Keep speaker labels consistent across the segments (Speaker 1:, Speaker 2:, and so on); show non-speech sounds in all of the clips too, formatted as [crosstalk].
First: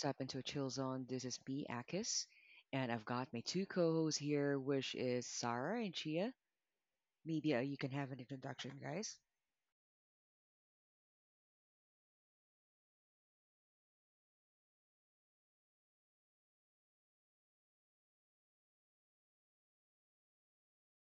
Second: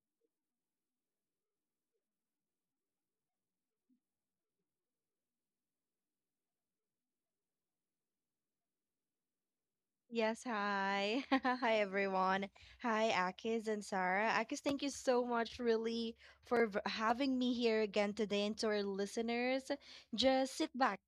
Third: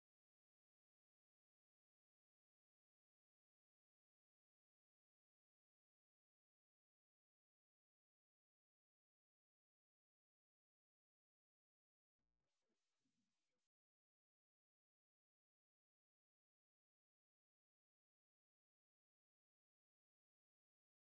Speaker 1: stepped into a chill zone. This is me, Akis, and I've got my two co hosts here, which is Sarah and Chia. Maybe you can have an introduction, guys.
Speaker 2: Yes, hi. [laughs] Hi, everyone. Hi, Akis and Sarah. Akis, thank you so much, really, for having me here again today. And to our listeners, just sit back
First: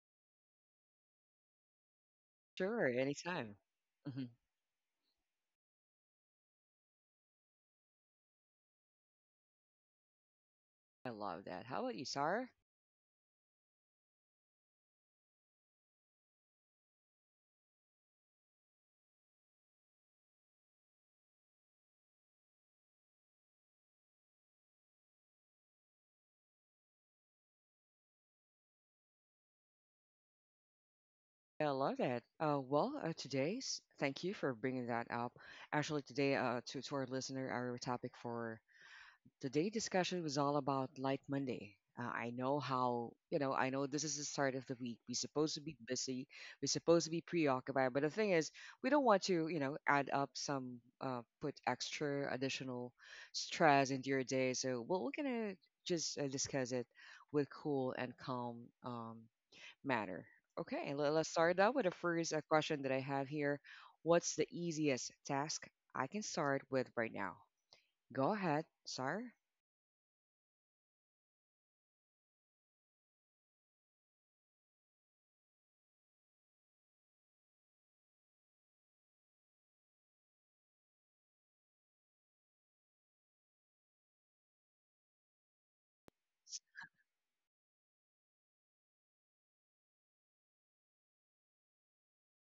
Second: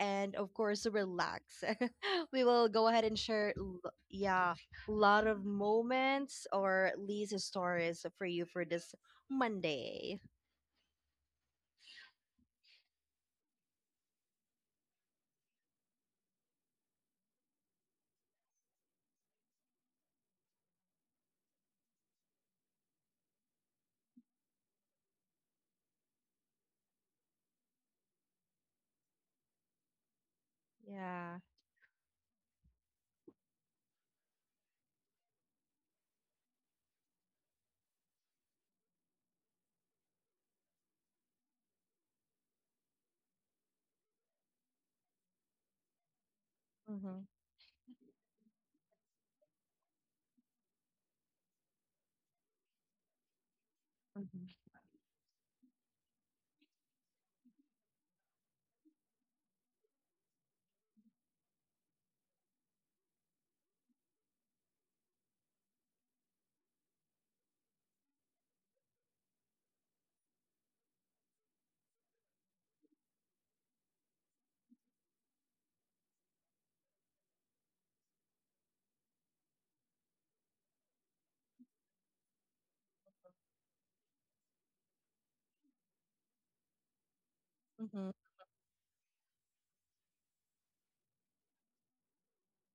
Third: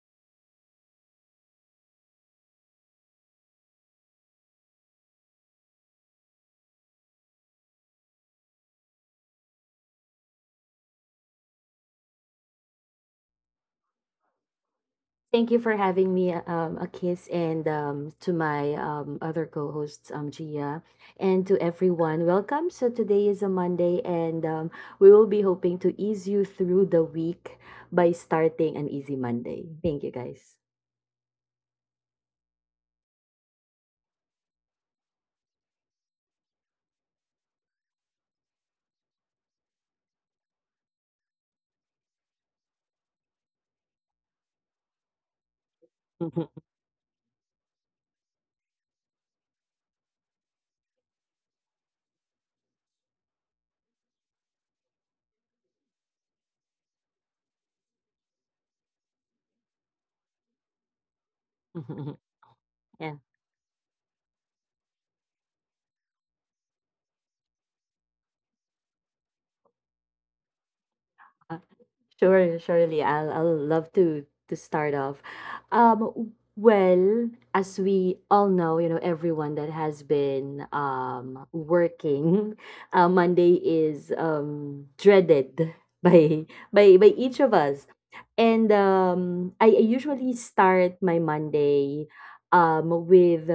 Speaker 2: and, of course, relax. [laughs] We will
Speaker 1: Sure,
Speaker 2: go ahead and share,
Speaker 1: anytime.
Speaker 2: l-
Speaker 1: Mhm.
Speaker 2: yeah, a lot of moments or at least stories for you for this Monday.
Speaker 1: I love that. How about you, Sarah?
Speaker 3: Thank you for having me, Akis, and to my other co-hosts, Gia, and to everyone. Welcome. So today is a Monday, and we will be hoping to ease you through the week by starting an easy Monday. Thank you, guys.
Speaker 2: Yeah.
Speaker 1: I love that. Today's thank you for bringing that up. Actually, today, to our listener, our topic for today discussion was all about Light Monday. I know how, you know, I know this is the start of the week. We're supposed to be busy. We're supposed to be
Speaker 2: Mhm,
Speaker 1: preoccupied. But the thing is, we don't want to, you know, add up some, put extra additional stress into your
Speaker 2: mhm,
Speaker 1: day. So well, we're going to just discuss it with cool and calm manner. Okay, let's
Speaker 3: [laughs]
Speaker 1: start out with the first
Speaker 3: Yeah.
Speaker 1: question that I have here. What's the easiest task I can start with right now? Go ahead, sir.
Speaker 3: Uh, Sure, surely. I'll love to start off. Well, as we all know, you know, everyone that has been working, [laughs] Monday is dreaded [laughs] by by each of us. And
Speaker 2: mhm,
Speaker 3: I usually start my Monday with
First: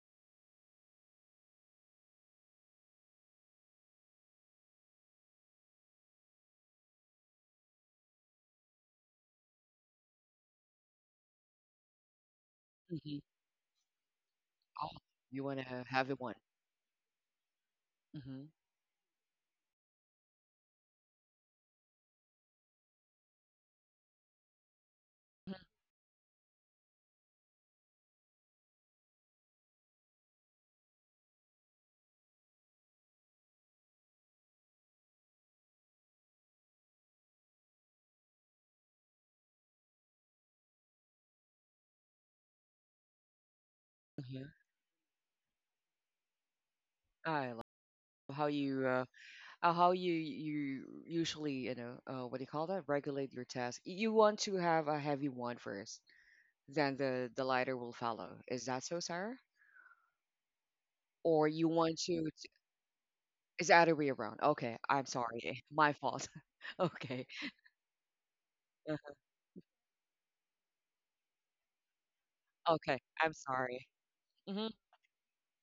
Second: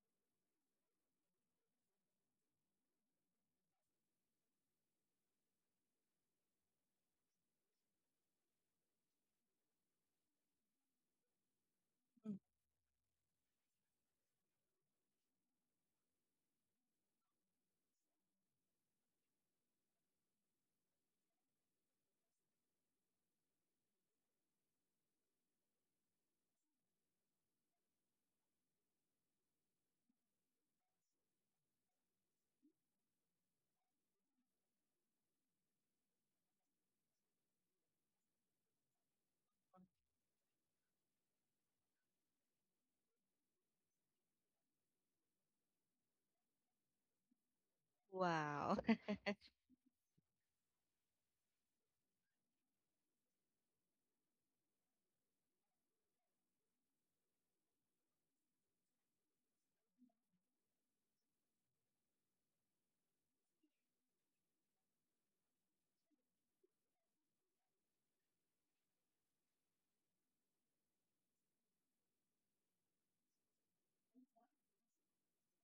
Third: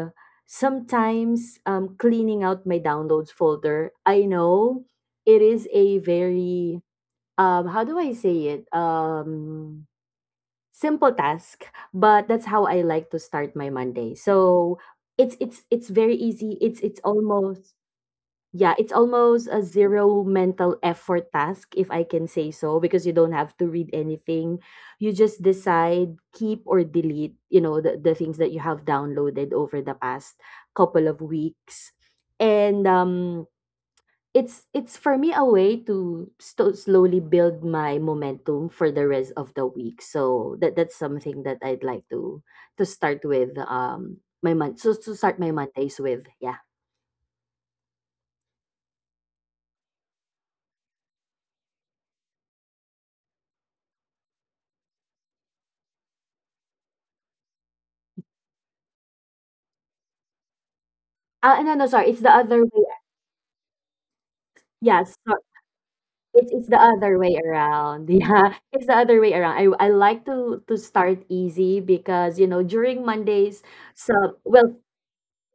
Speaker 3: sometimes cleaning out my downloads folder. I know it is a very how do I say it? Simple task, but
Speaker 2: mm.
Speaker 3: that's how I like to
Speaker 1: Mhm.
Speaker 3: start my Monday. So
Speaker 1: Oh,
Speaker 3: it's
Speaker 1: you
Speaker 3: it's
Speaker 1: wanna
Speaker 3: it's
Speaker 1: have
Speaker 3: very
Speaker 1: it one.
Speaker 3: easy. It's almost,
Speaker 1: Mhm.
Speaker 3: yeah, it's almost a zero mental effort task, if I can say so, because you don't have to read anything. You just decide, keep or delete, the things that you have downloaded over the past couple of weeks. And it's for me a way to sto slowly build my momentum for the rest of the week. So that's something that I'd like to start with my
Speaker 1: Mhm.
Speaker 3: month. So to start my Mondays with, yeah.
Speaker 1: I love how
Speaker 2: Wow.
Speaker 1: you
Speaker 2: [laughs]
Speaker 1: uh uh, how you you usually, you know, what do you call that? Regulate your task. You want to have a heavy one first, then the lighter will follow. Is that so, Sarah? Or you
Speaker 3: No,
Speaker 1: want
Speaker 3: no,
Speaker 1: to
Speaker 3: sorry. It's the other way.
Speaker 1: is the other way around. Okay, I'm
Speaker 3: Yeah,
Speaker 1: sorry.
Speaker 3: so
Speaker 1: [laughs] My fault. [laughs]
Speaker 3: it's the
Speaker 1: Okay.
Speaker 3: other way around. [laughs] Yeah,
Speaker 1: uh,
Speaker 3: it's the other way around. I like to start easy because
Speaker 1: Okay,
Speaker 3: during
Speaker 1: I'm
Speaker 3: Mondays,
Speaker 1: sorry.
Speaker 3: so
Speaker 1: hmm
Speaker 3: well.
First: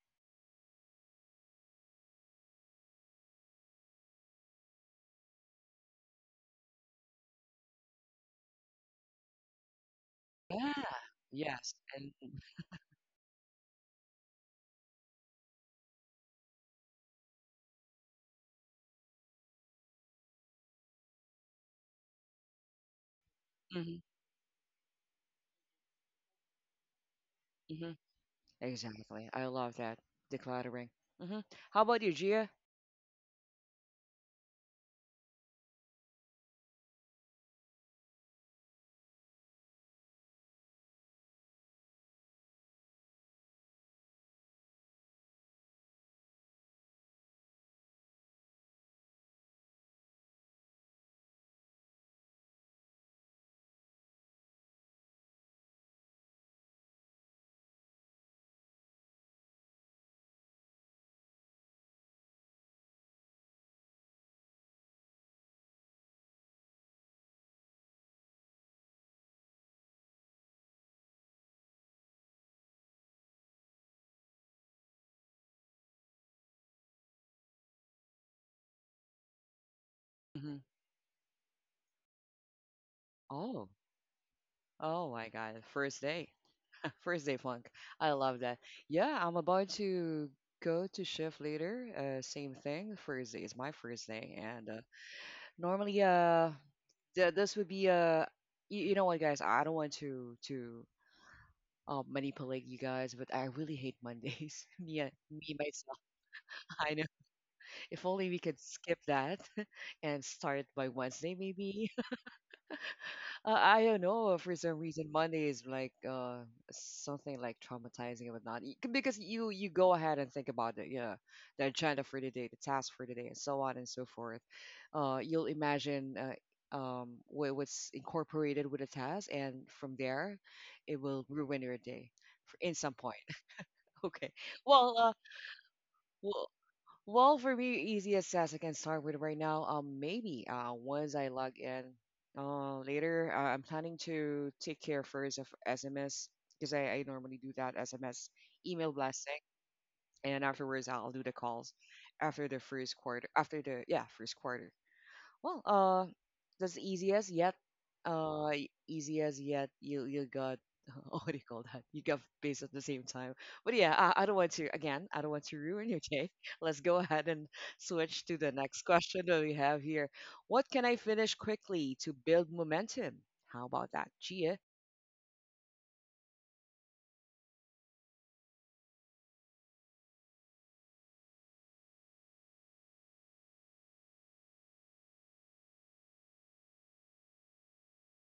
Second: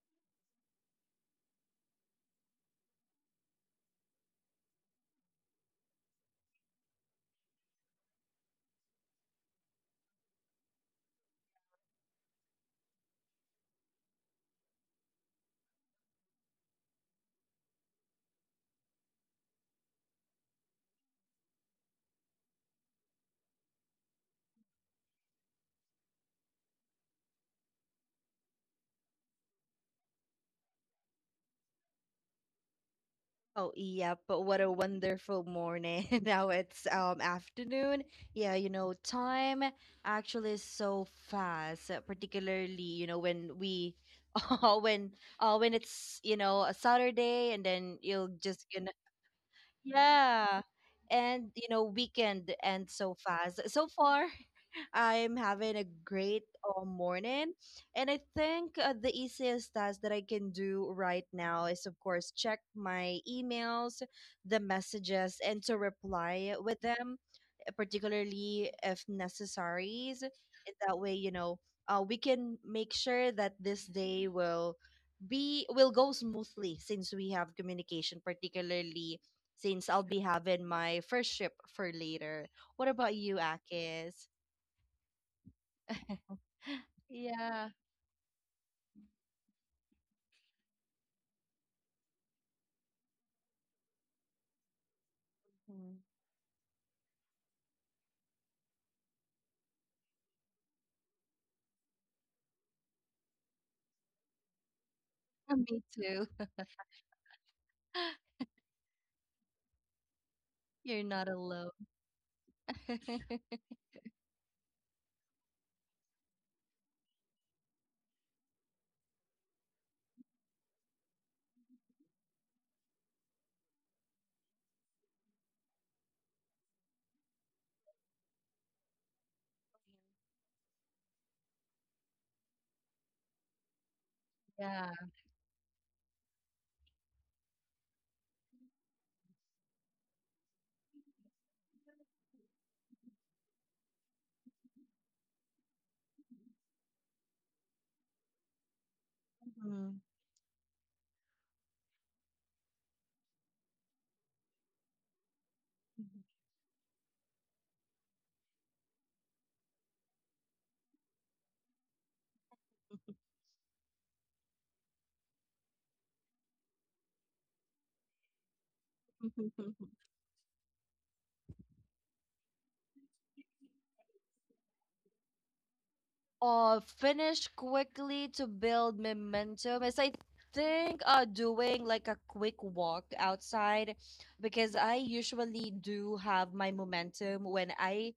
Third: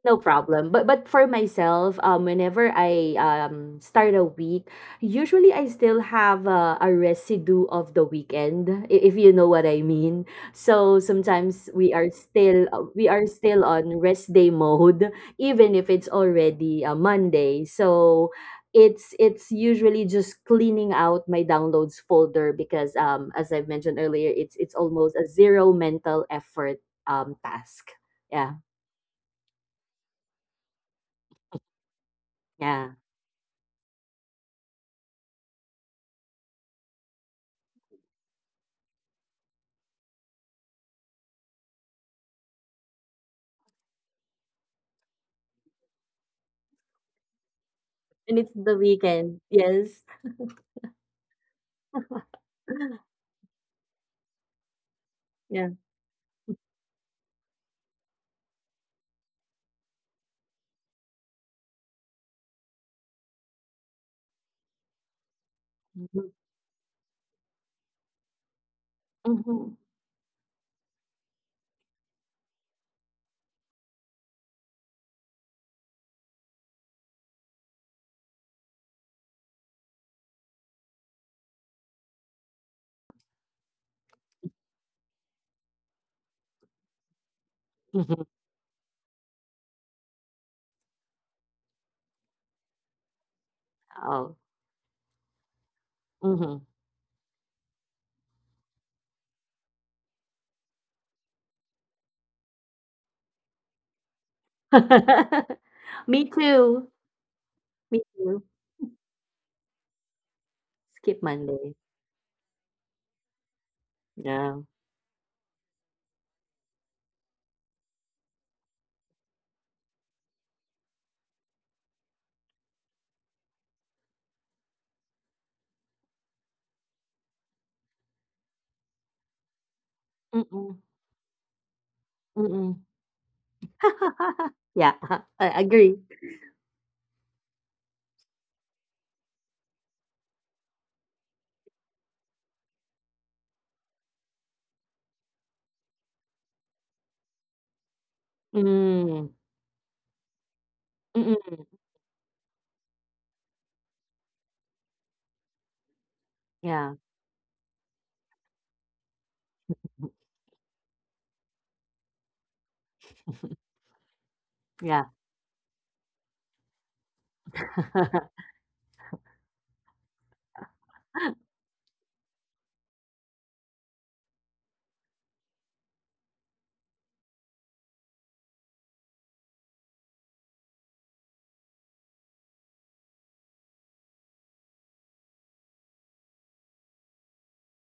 Speaker 3: No problem. But for myself, whenever I start a week, usually I still have a residue of the weekend, if you know what I mean.
Speaker 1: Yeah.
Speaker 3: So
Speaker 1: Yes.
Speaker 3: sometimes we
Speaker 1: And
Speaker 3: are still uh, we are still on rest day mode, even if it's already a Monday. So it's usually just cleaning out my downloads folder because as I've
Speaker 1: mhm,
Speaker 3: mentioned earlier, it's almost a zero mental effort
Speaker 1: mhm.
Speaker 3: task. Yeah.
Speaker 1: Exactly. I love that decluttering. hmm How about you, Gia?
Speaker 3: Yeah.
Speaker 2: Oh, yeah, but what a wonderful morning. [laughs] Now it's afternoon. Yeah, you know, time actually is so fast, particularly, you know, when we [laughs] uh, when when it's, you know, a Saturday and then you'll
Speaker 3: And it's
Speaker 2: just
Speaker 3: the
Speaker 2: gonna.
Speaker 3: weekend. Yes.
Speaker 2: Yeah. And you know, weekend ends so
Speaker 3: [laughs]
Speaker 2: fast. So far, [laughs] I'm having
Speaker 3: Yeah.
Speaker 2: a great morning. And I think the easiest task that I can do right now is, of course, check my emails, the messages, and to
Speaker 3: Mhm.
Speaker 2: reply with them particularly if
Speaker 3: Mhm.
Speaker 2: necessaries. In that way, you know, we can make sure that this day will go smoothly since we have communication, particularly since I'll be
Speaker 1: hmm
Speaker 2: having my first trip for later. What about you,
Speaker 1: Oh,
Speaker 2: Akis?
Speaker 1: oh my God! First day,
Speaker 2: [laughs]
Speaker 1: [laughs] first day funk.
Speaker 2: Yeah.
Speaker 1: I love that.
Speaker 3: Mhm.
Speaker 1: Yeah, I'm about to go to shift later. Same thing. First day is my first day, and
Speaker 3: Oh.
Speaker 1: uh, normally,
Speaker 2: Mm.
Speaker 1: uh,
Speaker 3: Mhm.
Speaker 1: th- this would be you, you know what, guys? I don't want to manipulate you guys, but I really hate Mondays. [laughs] Me
Speaker 2: [laughs]
Speaker 1: myself.
Speaker 2: Me
Speaker 3: [laughs]
Speaker 2: too.
Speaker 3: Me
Speaker 1: [laughs] I know.
Speaker 3: too.
Speaker 1: If only we
Speaker 3: Me
Speaker 1: could
Speaker 2: [laughs]
Speaker 3: too.
Speaker 1: skip that [laughs] and start by
Speaker 2: You're
Speaker 1: Wednesday,
Speaker 2: not
Speaker 3: Skip
Speaker 1: maybe.
Speaker 2: alone.
Speaker 3: Monday.
Speaker 1: I
Speaker 2: [laughs]
Speaker 1: don't know. For some
Speaker 3: Yeah.
Speaker 1: reason, Monday is like something like traumatizing and whatnot. Because you you go ahead and think about it, yeah, the agenda for the day, the task for the day, and so on and so forth. You'll imagine what's incorporated with the task, and from there,
Speaker 3: Mm-mm.
Speaker 1: it will ruin your day in some
Speaker 3: Mm-mm.
Speaker 1: point. [laughs] Okay.
Speaker 3: [laughs]
Speaker 1: Well,
Speaker 2: Yeah.
Speaker 1: uh,
Speaker 3: Yeah. [laughs] I agree.
Speaker 1: well, well, for me, easiest as I can start with right now, maybe once I log in, I'm planning to take care first of SMS because I normally do that SMS email blasting,
Speaker 3: Mm.
Speaker 1: and afterwards I'll do the calls
Speaker 3: Mm-mm.
Speaker 1: after the first quarter, after the first quarter. Well, that's easiest
Speaker 3: Yeah.
Speaker 1: yet. Easiest yet. You
Speaker 3: Mm-hmm.
Speaker 1: got [laughs] what do you call that? You got pissed at the same time. But yeah, I don't want to again. I don't want
Speaker 3: Yeah.
Speaker 1: to ruin your day. [laughs] Let's go ahead and switch to the
Speaker 3: [laughs]
Speaker 1: next question that
Speaker 2: Mhm.
Speaker 1: we have
Speaker 2: [laughs]
Speaker 1: here. What can I finish quickly to build momentum? How about that, Gia?
Speaker 2: Finish quickly to build momentum is I think doing like a quick walk outside, because I usually do have my momentum when I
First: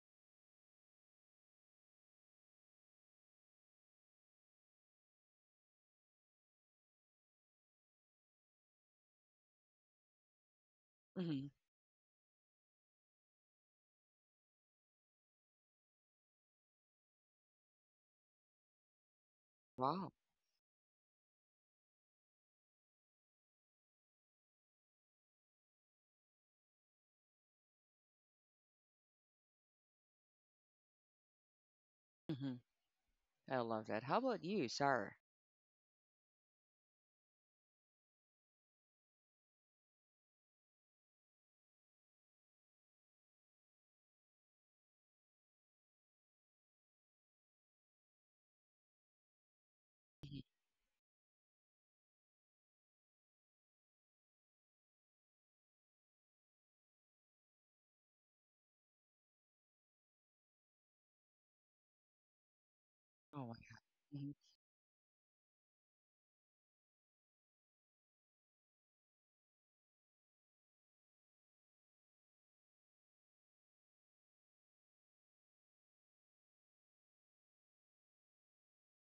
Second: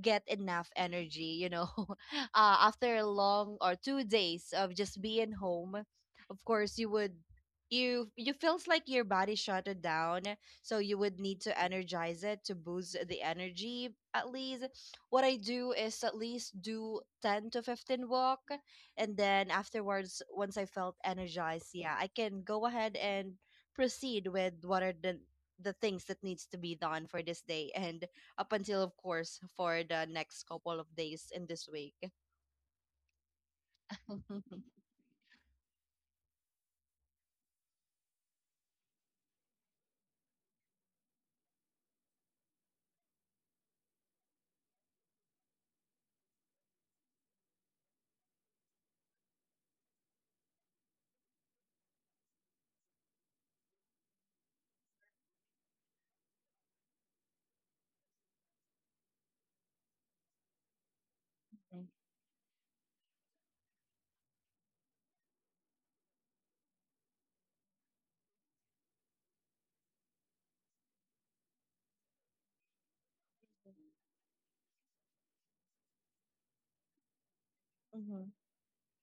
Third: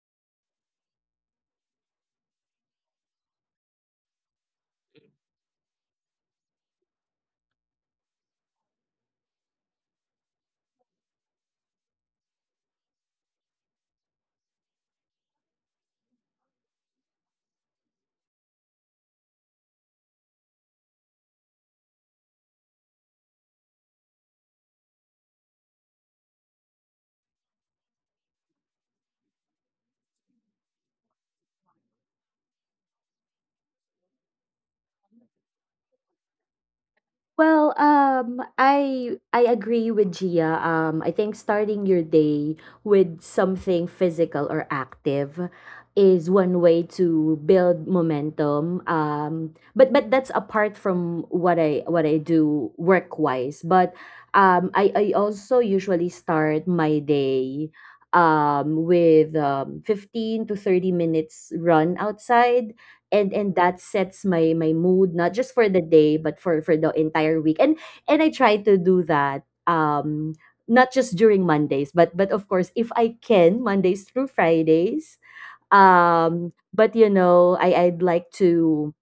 Speaker 2: get enough energy, you know. [laughs] After a long or 2 days of just being home, of course you feels like your body shut it down, so you would need
Speaker 1: hmm
Speaker 2: to energize it to boost the energy. At least what I do is at least do 10 to 15 walk, and then
Speaker 1: Wow.
Speaker 2: afterwards once I felt energized, yeah, I can go ahead and proceed with what are the things that needs to be done for this day and up until, of course, for the next couple of days in this week.
Speaker 1: hmm I love that. How about you,
Speaker 2: [laughs]
Speaker 1: Sarah?
Speaker 3: Well, I agree with Gia. I think starting your day with something physical or active is one way to build momentum. But that's apart from what I do work wise. But I also usually start my day with 15 to 30 minutes run outside, and
Speaker 1: Oh
Speaker 3: and
Speaker 1: my
Speaker 3: that
Speaker 1: God.
Speaker 3: sets
Speaker 1: hmm
Speaker 3: my mood not just for the day but for the entire week, and I try to do that not just during Mondays but of course, if I can, Mondays through Fridays. But I'd like
Speaker 2: Mhm.
Speaker 3: to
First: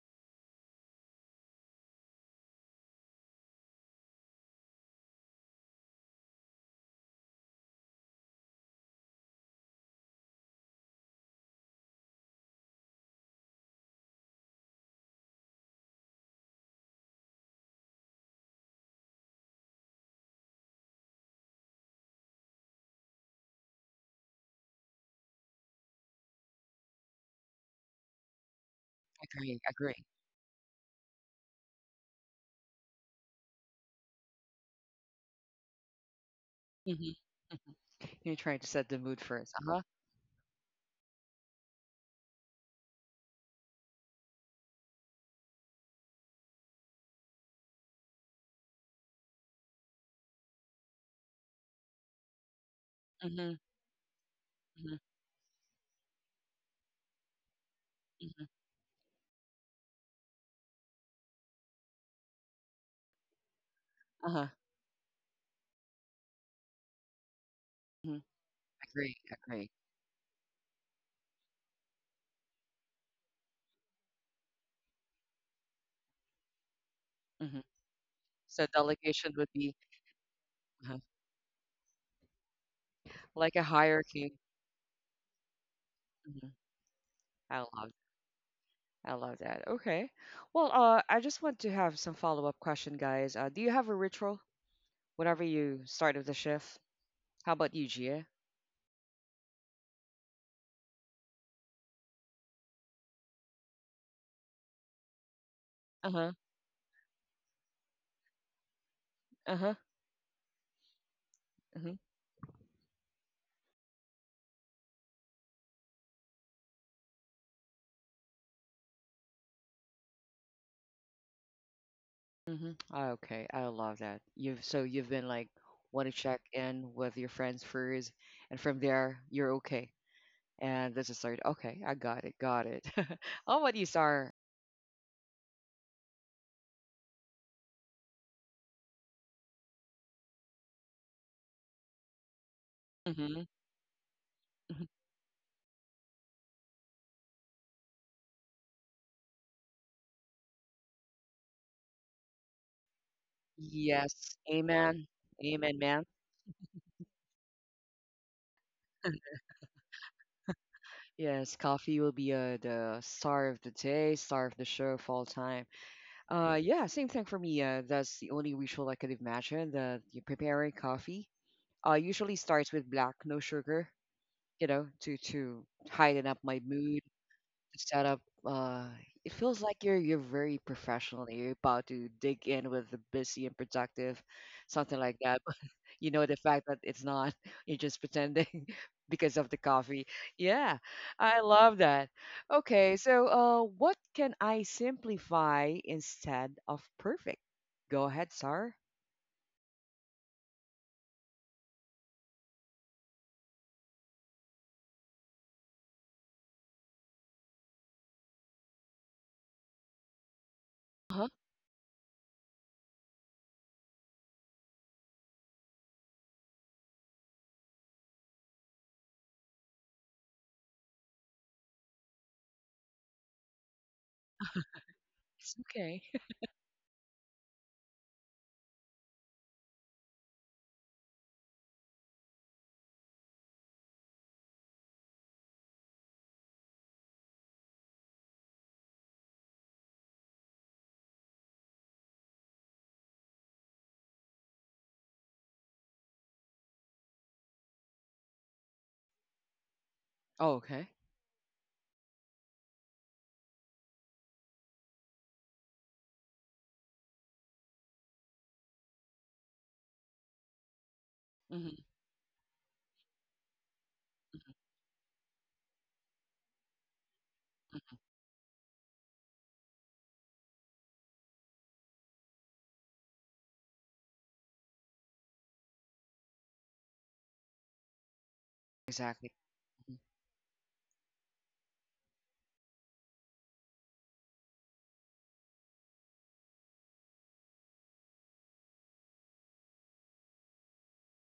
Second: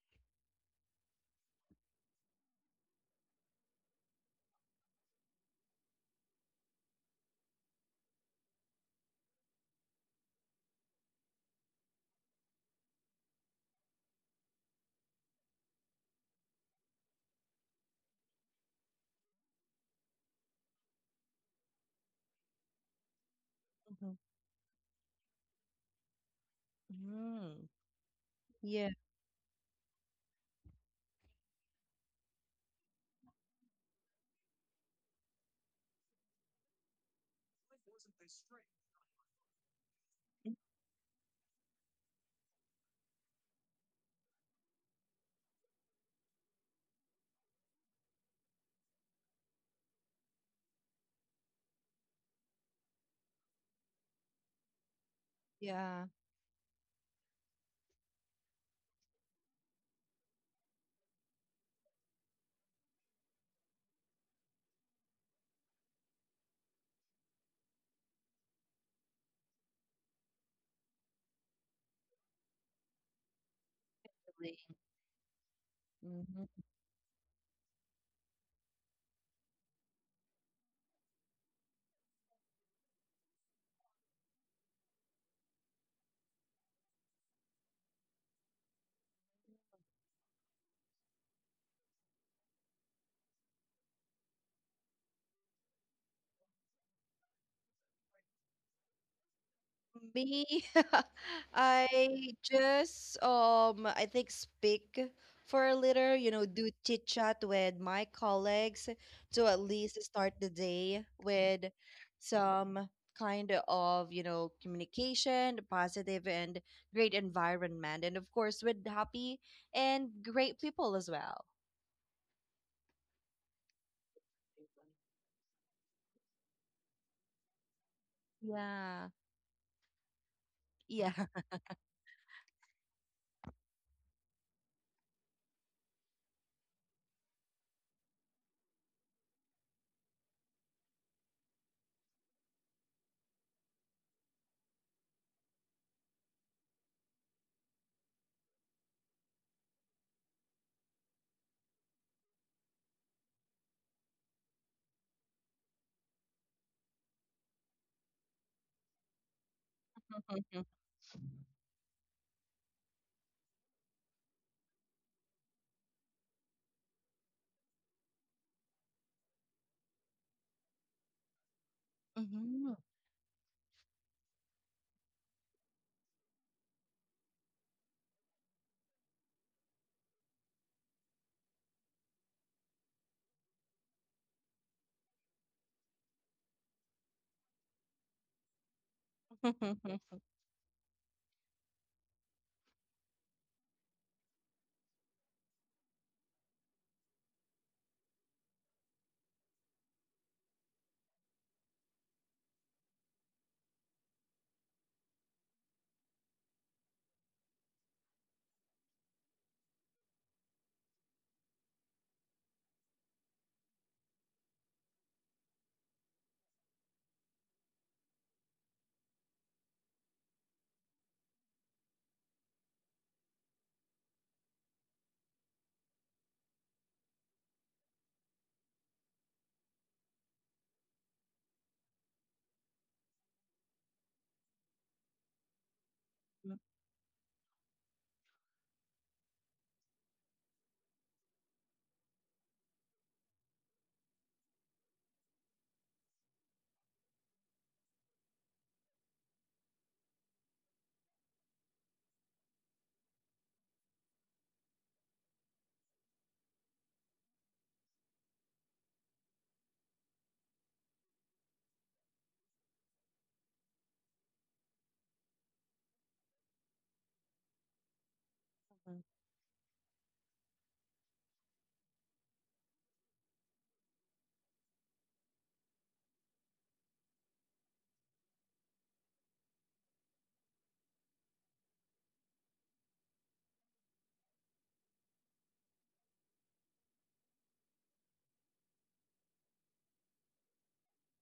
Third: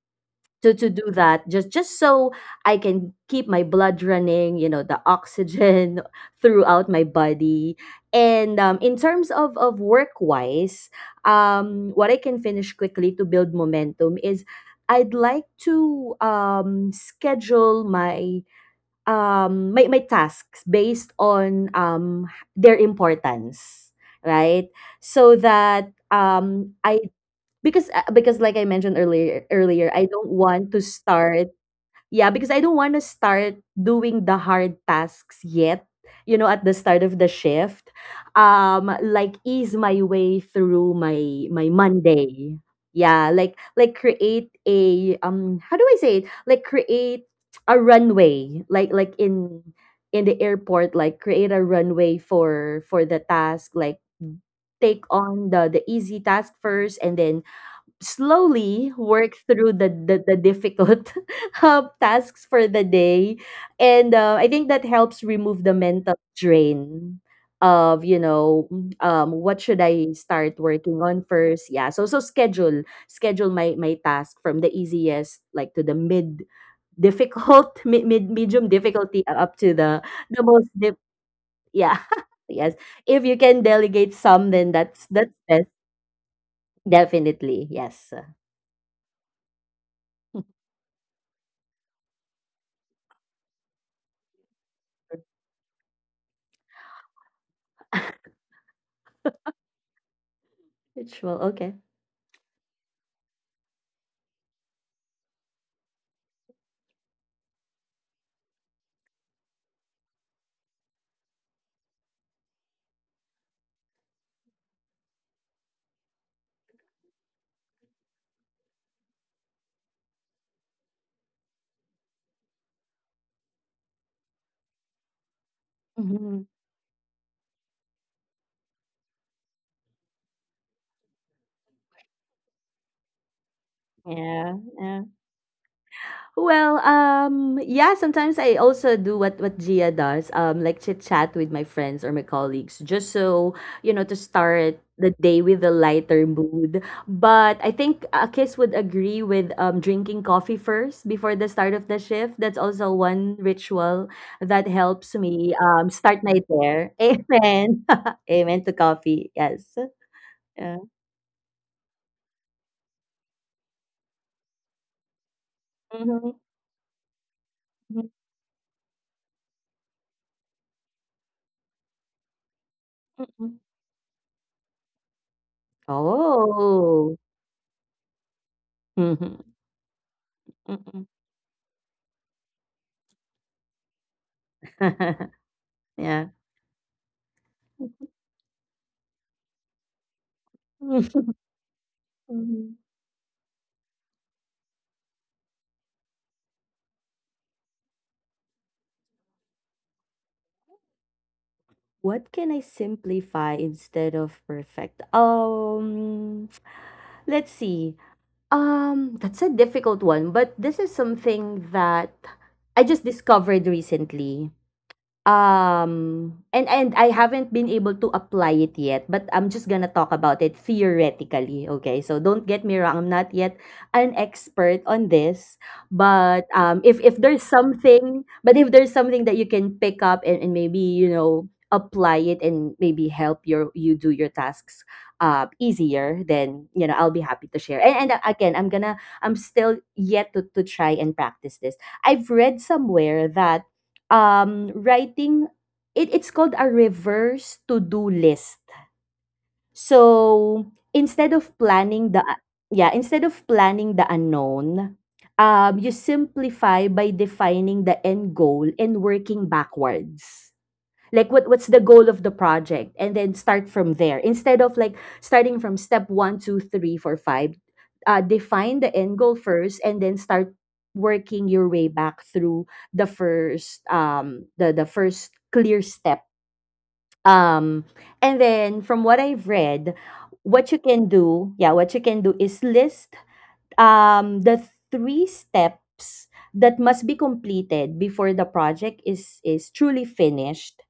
Speaker 3: to to do that just so I can keep my blood running, the oxygen [laughs] throughout my body. And in terms of work wise, what I can finish quickly to build momentum is I'd like to schedule my my tasks based on their importance,
Speaker 2: Mm-hmm.
Speaker 3: right? So that I
Speaker 2: Mm-hmm.
Speaker 3: because, like I
Speaker 2: Yeah.
Speaker 3: mentioned earlier
Speaker 1: Agree.
Speaker 3: earlier, I
Speaker 1: Agree.
Speaker 3: don't want to start, yeah, because I don't want to start doing the hard tasks yet, you know, at the start of
Speaker 1: hmm
Speaker 3: the shift.
Speaker 1: You trying to set the mood first. Uh huh.
Speaker 3: Like ease my way through my Monday. Yeah, like create a how do I say it? Like create a runway, like in the airport, like create a runway for
Speaker 1: hmm
Speaker 3: the task, like
Speaker 1: hmm
Speaker 3: take on the
Speaker 2: Yeah.
Speaker 3: the easy task first and then slowly work through the difficult [laughs] tasks for the day.
Speaker 1: Uh-huh.
Speaker 3: And I think that helps remove the mental drain
Speaker 1: Mhm.
Speaker 3: of, you know,
Speaker 1: Agree, agree.
Speaker 3: what should I start working on first. Yeah. So schedule my
Speaker 2: Really.
Speaker 3: task from the easiest, like to the
Speaker 2: Mhm.
Speaker 3: mid
Speaker 1: Mhm.
Speaker 3: difficult [laughs] mid, mid
Speaker 1: So
Speaker 3: medium
Speaker 1: delegation would
Speaker 3: difficulty,
Speaker 1: be
Speaker 3: up to the
Speaker 1: uh
Speaker 3: most yeah. [laughs] Yes,
Speaker 1: like a
Speaker 3: if you can
Speaker 1: hierarchy.
Speaker 3: delegate some, then that's best,
Speaker 1: Mhm. I love
Speaker 3: definitely, yes.
Speaker 1: I love that. Okay. Well, I just want to have some follow-up question, guys. Do you have a ritual whenever you start of the shift? How about you, Gia?
Speaker 3: [laughs]
Speaker 2: Me, [laughs]
Speaker 3: Ritual, okay.
Speaker 2: I just I think speak for a little,
Speaker 1: Uh-huh.
Speaker 2: you know, do chit chat with my colleagues to at
Speaker 1: Uh-huh.
Speaker 2: least start the day with
Speaker 1: Mhm.
Speaker 2: some kind of, you know, communication, positive and great environment, and of course with happy and great people as well.
Speaker 1: Mm-hmm. Okay, I love that. You've so you've been like want to check
Speaker 3: Mhm.
Speaker 1: in with your friends first, and from
Speaker 2: Yeah.
Speaker 1: there you're okay. And
Speaker 2: Yeah.
Speaker 1: this is started. Okay, got it. [laughs] How about you, Star?
Speaker 3: Yeah, yeah. Well, yeah, sometimes I also do what Gia does, like chit chat with my friends or my colleagues, just
Speaker 1: Mhm.
Speaker 3: so, to start the day with a lighter mood. But I think, Kiss would agree with drinking coffee first before the start of the shift. That's also one ritual
Speaker 1: Yes,
Speaker 3: that
Speaker 1: amen.
Speaker 3: helps me
Speaker 1: Amen, man.
Speaker 3: start my day. [laughs] Amen. [laughs] Amen to coffee. Yes. Yeah.
Speaker 1: Yes, coffee will be the star of the day, star of the show of all time.
Speaker 3: Mm-hmm.
Speaker 1: Yeah, same thing for me. That's the only ritual I could imagine. The preparing coffee. Usually starts with black, no
Speaker 3: Mm.
Speaker 1: sugar. You know, to heighten up my mood,
Speaker 3: Oh.
Speaker 1: to set up. It
Speaker 3: Mhm,
Speaker 1: feels like you're very
Speaker 3: mm.
Speaker 1: professional. You're about to dig in with the busy and productive, something like
Speaker 3: [laughs]
Speaker 1: that. You
Speaker 3: Yeah.
Speaker 1: know the fact that it's not [laughs] you're just pretending [laughs] because of the coffee,
Speaker 2: [laughs]
Speaker 1: yeah.
Speaker 3: [laughs]
Speaker 1: I love that.
Speaker 3: Mhm.
Speaker 1: Okay, so what can I simplify instead of perfect? Go ahead, sir.
Speaker 3: What can I simplify instead of perfect? [tsk] Let's see. That's a difficult one, but this is
Speaker 1: Uh-huh.
Speaker 3: something that I just discovered recently. And I haven't been able to apply it yet, but I'm just gonna talk about it theoretically, okay? So don't get me wrong, I'm not yet an expert on
Speaker 1: It's
Speaker 3: this,
Speaker 1: okay.
Speaker 3: but if there's something that you can pick up and, maybe, apply it and maybe help you do your tasks easier, then I'll be happy to share. And Again, I'm still yet to try and practice this. I've read somewhere that writing it it's called a reverse to-do list.
Speaker 1: [laughs] Oh, okay.
Speaker 3: So, instead of planning the unknown, you simplify by defining the end goal and working backwards,
Speaker 1: hmm
Speaker 3: like what's the goal of the project and then start from there, instead of like starting from step one two three four five. Define the end goal first and then start working your way back through the first clear step. um and then,
Speaker 1: exactly.
Speaker 3: from what I've
Speaker 1: hmm
Speaker 3: read, what you can do is list the three steps that must be completed before the project is truly finished.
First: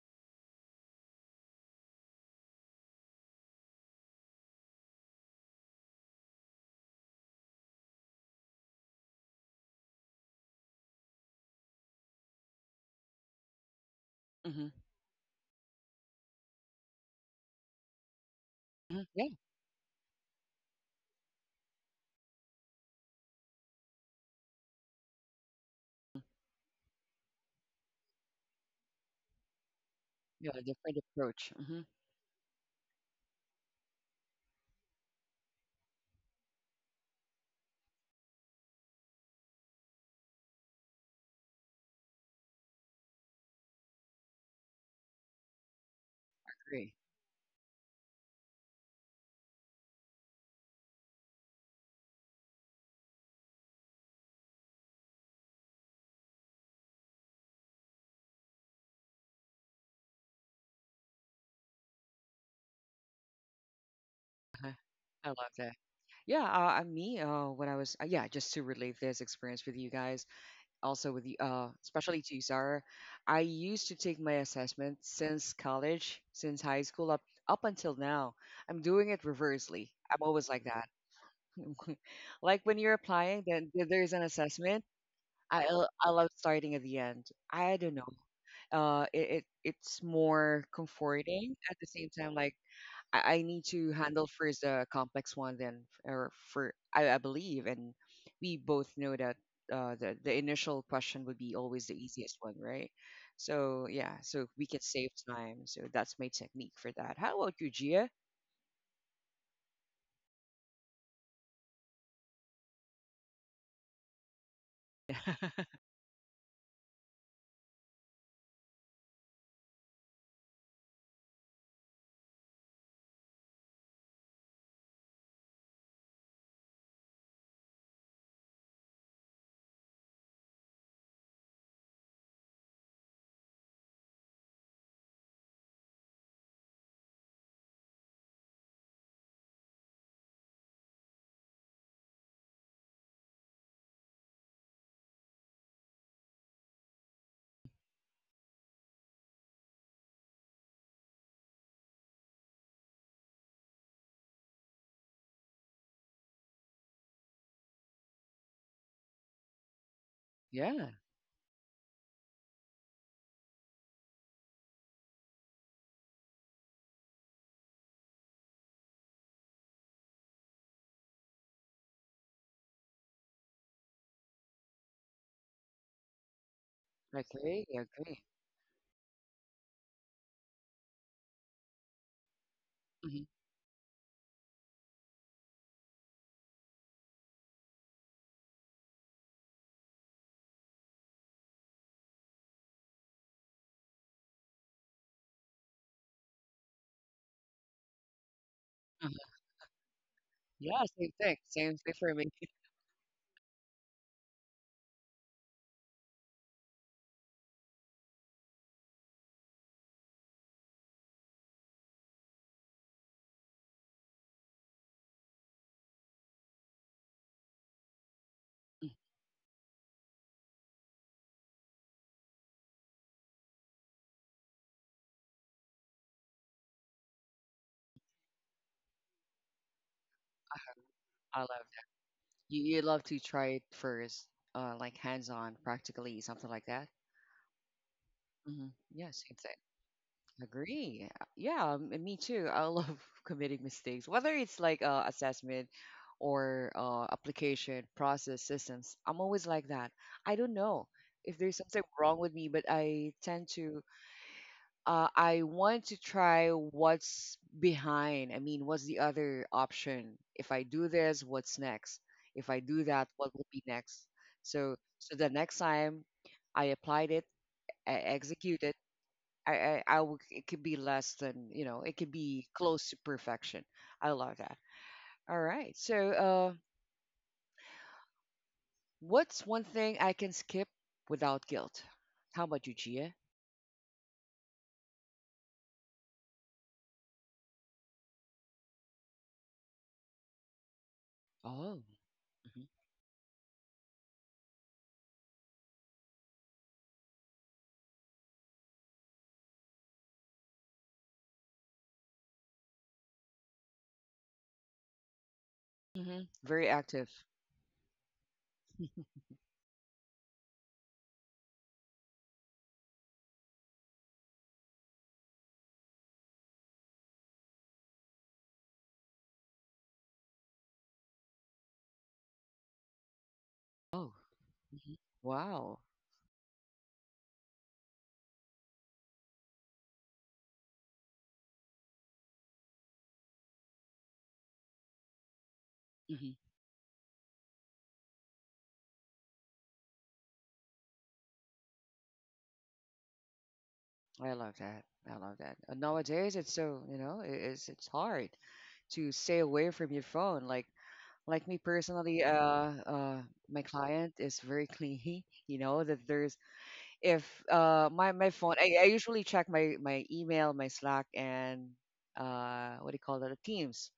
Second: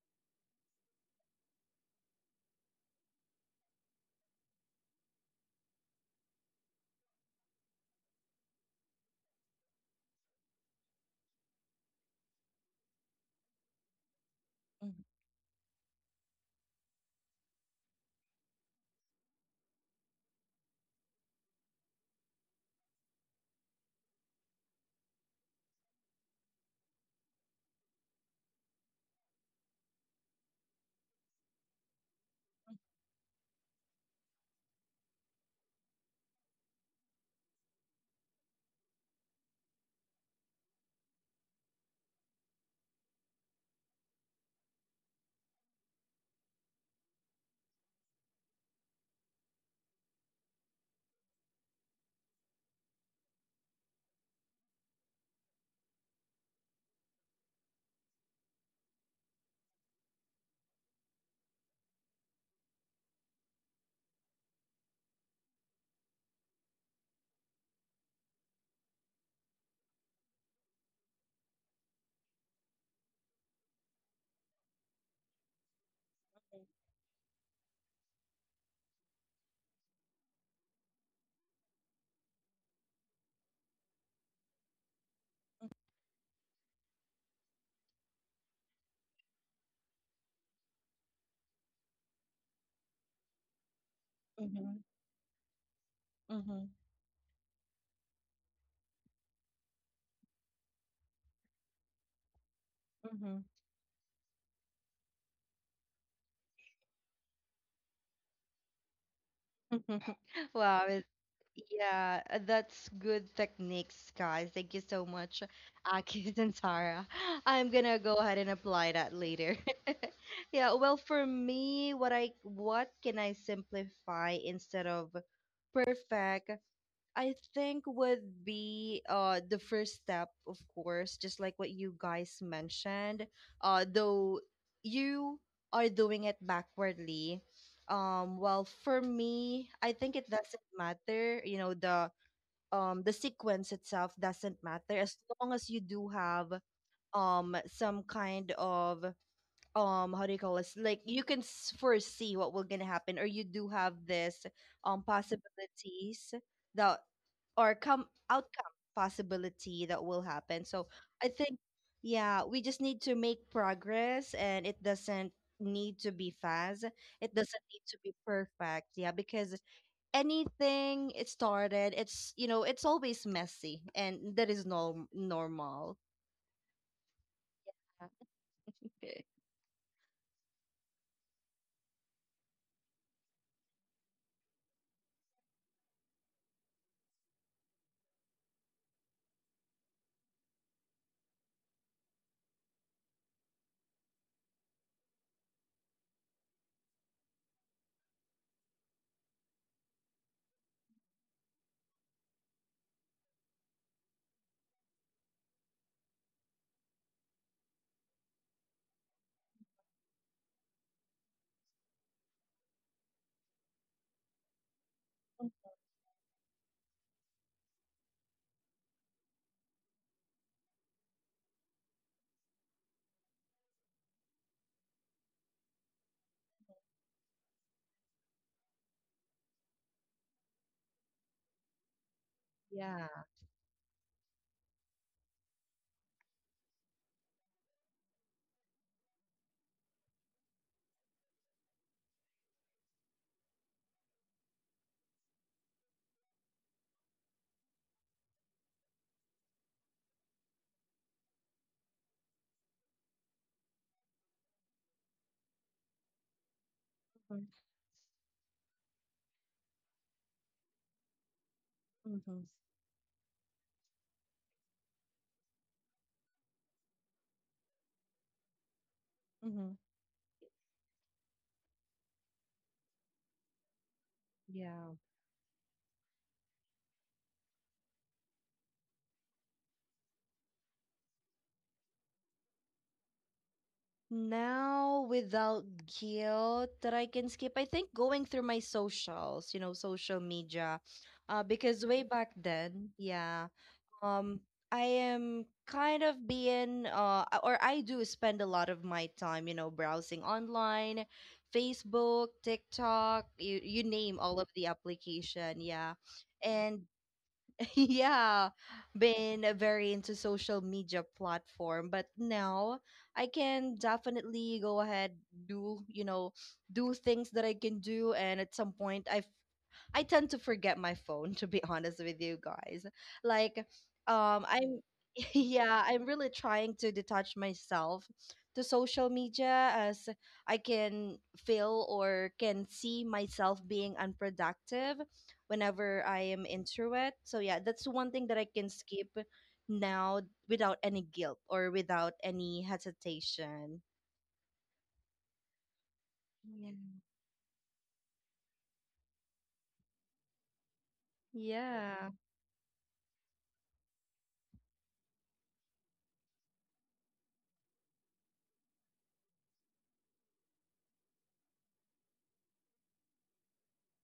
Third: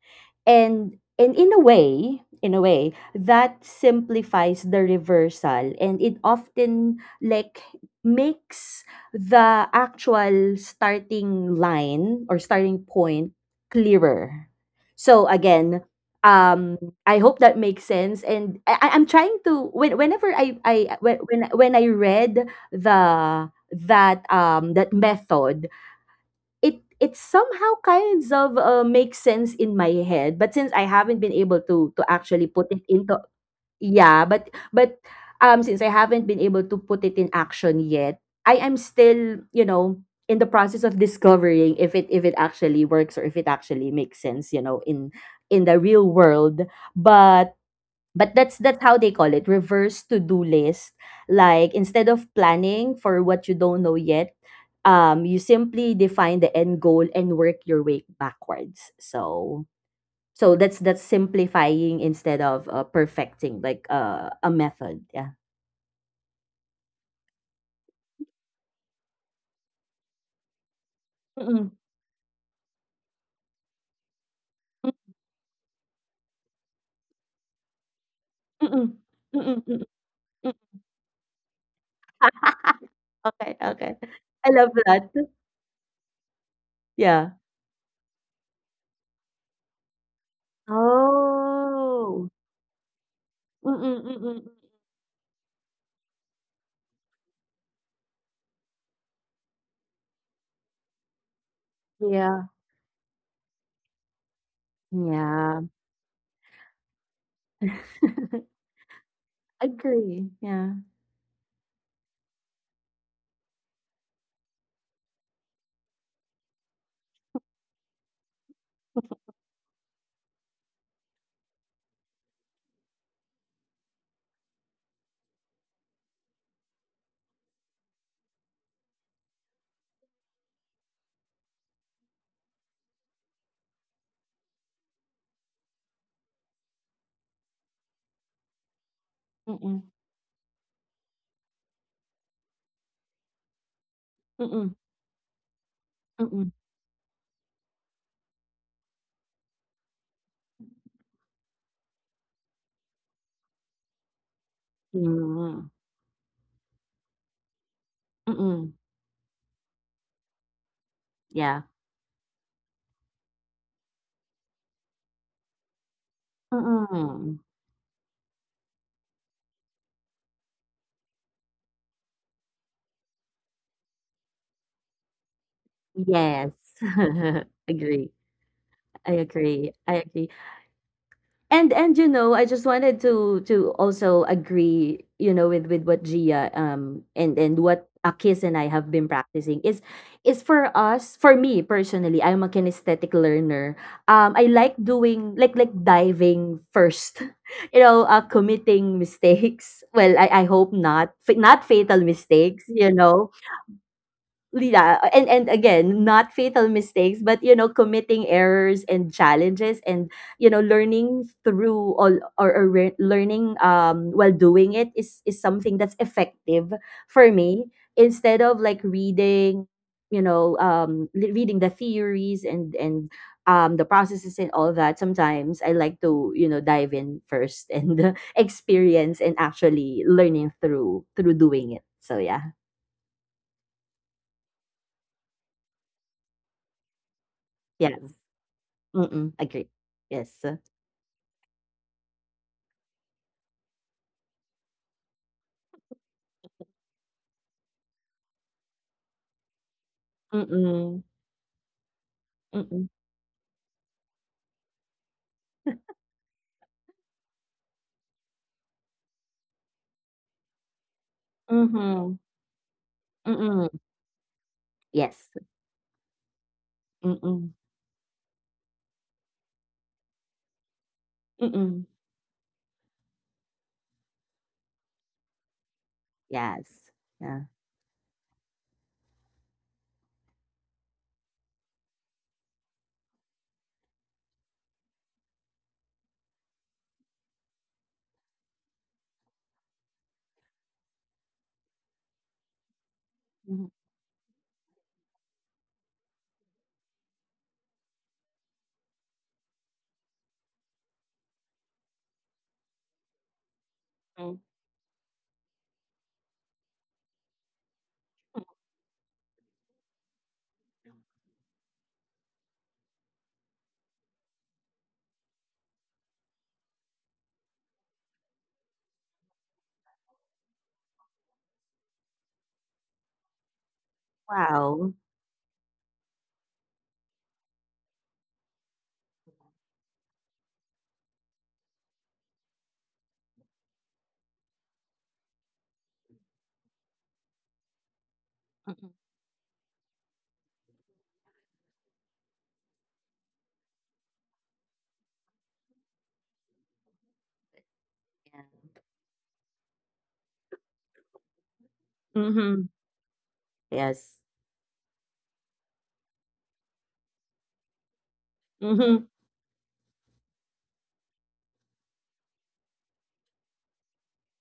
Speaker 3: And, in a way, that simplifies the reversal, and it often, like, makes the actual starting line or starting point clearer.
Speaker 2: Mhm,
Speaker 3: So again, um I hope that makes sense, and I'm trying
Speaker 1: yeah,
Speaker 3: to, whenever I when I read the that method, it somehow kinds of, makes sense in my head, but
Speaker 1: yeah,
Speaker 3: since
Speaker 1: a
Speaker 3: I
Speaker 1: different
Speaker 3: haven't been able
Speaker 1: approach.
Speaker 3: to to actually put it into, yeah. But since I haven't been able to put it in action yet, I am still, in the process of discovering if it actually works, or if it actually makes sense, in the real world.
Speaker 1: Agree.
Speaker 3: But that's how they call it, reverse to do list, like instead of planning for what you don't know yet, you simply define the end goal and work your way backwards. So that's simplifying instead of, perfecting, like, a
Speaker 1: Uh,
Speaker 3: method, yeah.
Speaker 1: I love that. When I was, yeah, just to relate this experience with you guys, also with you,
Speaker 3: Mm-mm.
Speaker 1: especially to you, Sarah. I used to take my
Speaker 3: Mm,
Speaker 1: assessment since college, since high school up until now.
Speaker 3: mm-mm.
Speaker 1: I'm doing it
Speaker 3: Mm-mm. Mm-mm.
Speaker 1: reversely. I'm
Speaker 3: Mm.
Speaker 1: always like that. [laughs] Like
Speaker 3: [laughs]
Speaker 1: when you're
Speaker 3: Okay,
Speaker 1: applying, then
Speaker 3: okay.
Speaker 1: there's an
Speaker 3: I love
Speaker 1: assessment.
Speaker 3: that.
Speaker 1: I love starting at the
Speaker 3: Yeah.
Speaker 1: end. I don't know. It's more comforting at the
Speaker 3: Oh.
Speaker 1: same time. Like I need
Speaker 3: Mm-mm.
Speaker 1: to
Speaker 3: Mm-mm.
Speaker 1: handle
Speaker 3: Mm.
Speaker 2: [laughs]
Speaker 1: first the
Speaker 2: mhm,
Speaker 1: complex one, then f- or
Speaker 2: mhm,
Speaker 1: for I believe, and we both know that the initial question would be always the
Speaker 3: Yeah,
Speaker 1: easiest one, right?
Speaker 2: mhm,
Speaker 1: So yeah, so we can save
Speaker 3: yeah.
Speaker 1: time. So that's my technique for that. How about you, Gia?
Speaker 3: [laughs]
Speaker 2: mhm.
Speaker 3: Agree,
Speaker 2: [laughs]
Speaker 3: yeah.
Speaker 2: Wow. Yeah, that's good techniques, guys. Thank you so much,
Speaker 1: [laughs]
Speaker 2: [laughs] Akis and Sarah. [laughs] I'm gonna go ahead and apply that later. [laughs] Yeah, well, for me, what can I simplify instead of perfect? I think would be the first step, of course, just like what you guys mentioned. Though you are doing it backwardly. Um, well, for
Speaker 3: Mm,
Speaker 2: me, I think it doesn't matter, you know, the sequence itself
Speaker 3: mm,
Speaker 2: doesn't matter as long as you do
Speaker 3: mm.
Speaker 2: have some kind of how do you call this, like you can foresee what will gonna happen, or you do have this
Speaker 3: Mm,
Speaker 2: possibilities that or come
Speaker 3: mm.
Speaker 2: outcome possibility that will happen.
Speaker 1: Yeah,
Speaker 2: So I
Speaker 3: Yeah.
Speaker 2: think, yeah, we just need to make progress, and it doesn't need to be fast,
Speaker 3: Mm.
Speaker 2: it doesn't need to be perfect. Yeah, because anything it started, it's, you know, it's always messy, and that is normal.
Speaker 3: Yes. [laughs]
Speaker 1: okay, yeah,
Speaker 3: Agree.
Speaker 1: agree.
Speaker 3: I
Speaker 2: Okay.
Speaker 3: agree. I agree. And, you know, I just wanted to
Speaker 1: hmm
Speaker 3: to also agree, with what Gia, and what Akis and I have been practicing, is for us, for me personally, I'm a kinesthetic learner. I like doing, like, diving first, [laughs] committing mistakes. Well, I hope
Speaker 1: Yeah,
Speaker 3: not not
Speaker 1: same thing
Speaker 3: fatal
Speaker 1: for me.
Speaker 3: mistakes. Yeah. And, again, not fatal mistakes, but committing errors and challenges, and learning through all, or learning, while doing it, is something that's effective for me, instead of like
Speaker 1: [laughs]
Speaker 3: reading you know li- reading the theories and the processes and all that. Sometimes I like to, dive in first and [laughs] experience and actually learning through
Speaker 1: I love
Speaker 3: doing it,
Speaker 1: that.
Speaker 3: so yeah.
Speaker 1: You love to
Speaker 2: Yeah.
Speaker 1: try it first, like hands on, practically something like that.
Speaker 3: Yeah.
Speaker 1: hmm Yeah,
Speaker 3: Mm,
Speaker 1: same thing.
Speaker 3: agree. Yes.
Speaker 1: Agree. Me too. I love [laughs] committing mistakes, whether it's like assessment or application process systems. I'm always like that. I don't know
Speaker 3: Mm,
Speaker 1: if there's something wrong with me, but
Speaker 3: mm.
Speaker 1: I tend to. I want to try what's
Speaker 2: Mm-hmm.
Speaker 1: behind. I mean, what's the other option? If I do this, what's next?
Speaker 3: Mhm,
Speaker 1: If I do that, what will
Speaker 3: mm.
Speaker 1: be next? So, so
Speaker 3: Yes.
Speaker 1: the next time I applied it,
Speaker 3: Mm,
Speaker 1: I executed I,
Speaker 2: Mm-hmm.
Speaker 1: I, I would, it could be less than,
Speaker 3: mm.
Speaker 1: you know, it could be close to perfection. I love that.
Speaker 2: Yeah.
Speaker 1: All right. So,
Speaker 3: Yes. Yeah.
Speaker 1: what's one thing I can skip without guilt? How about you, Gia?
Speaker 2: Now, without guilt that I can skip, I think going through my socials, you know, social media,
Speaker 1: Oh,
Speaker 2: because way back
Speaker 1: hmm
Speaker 2: then,
Speaker 3: Mhm,
Speaker 2: yeah, um, I am kind of being, or I do spend a lot of my time, you know, browsing online, Facebook, TikTok, you
Speaker 3: mm.
Speaker 2: name all of the application, yeah.
Speaker 1: very
Speaker 2: And
Speaker 1: active.
Speaker 2: [laughs] yeah, been very into social media platform, but now I can definitely go ahead, do, you know, do things that I can do, and at some point I tend to forget my phone, to be [laughs] honest with you guys. Like,
Speaker 1: Oh,
Speaker 2: um,
Speaker 3: Wow.
Speaker 2: I'm,
Speaker 1: hmm
Speaker 2: [laughs]
Speaker 1: wow.
Speaker 2: yeah, I'm really trying to detach myself to social media as I can feel or can see myself being unproductive whenever I
Speaker 1: hmm
Speaker 2: am into it. So, yeah, that's one thing that I
Speaker 3: Mm.
Speaker 2: can skip now without any guilt or without any hesitation.
Speaker 1: I love that. I love that. Nowadays, it's
Speaker 2: Yeah.
Speaker 1: so, you know, it's
Speaker 3: Yeah.
Speaker 1: hard to stay away from your phone. Like me
Speaker 2: Yeah.
Speaker 1: personally,
Speaker 3: Mhm.
Speaker 1: uh, my
Speaker 3: Yes.
Speaker 1: client is very clingy. [laughs] You know that there's if my my phone I,
Speaker 3: Mhm.
Speaker 1: I usually check my email, my Slack, and what do you call that, the Teams.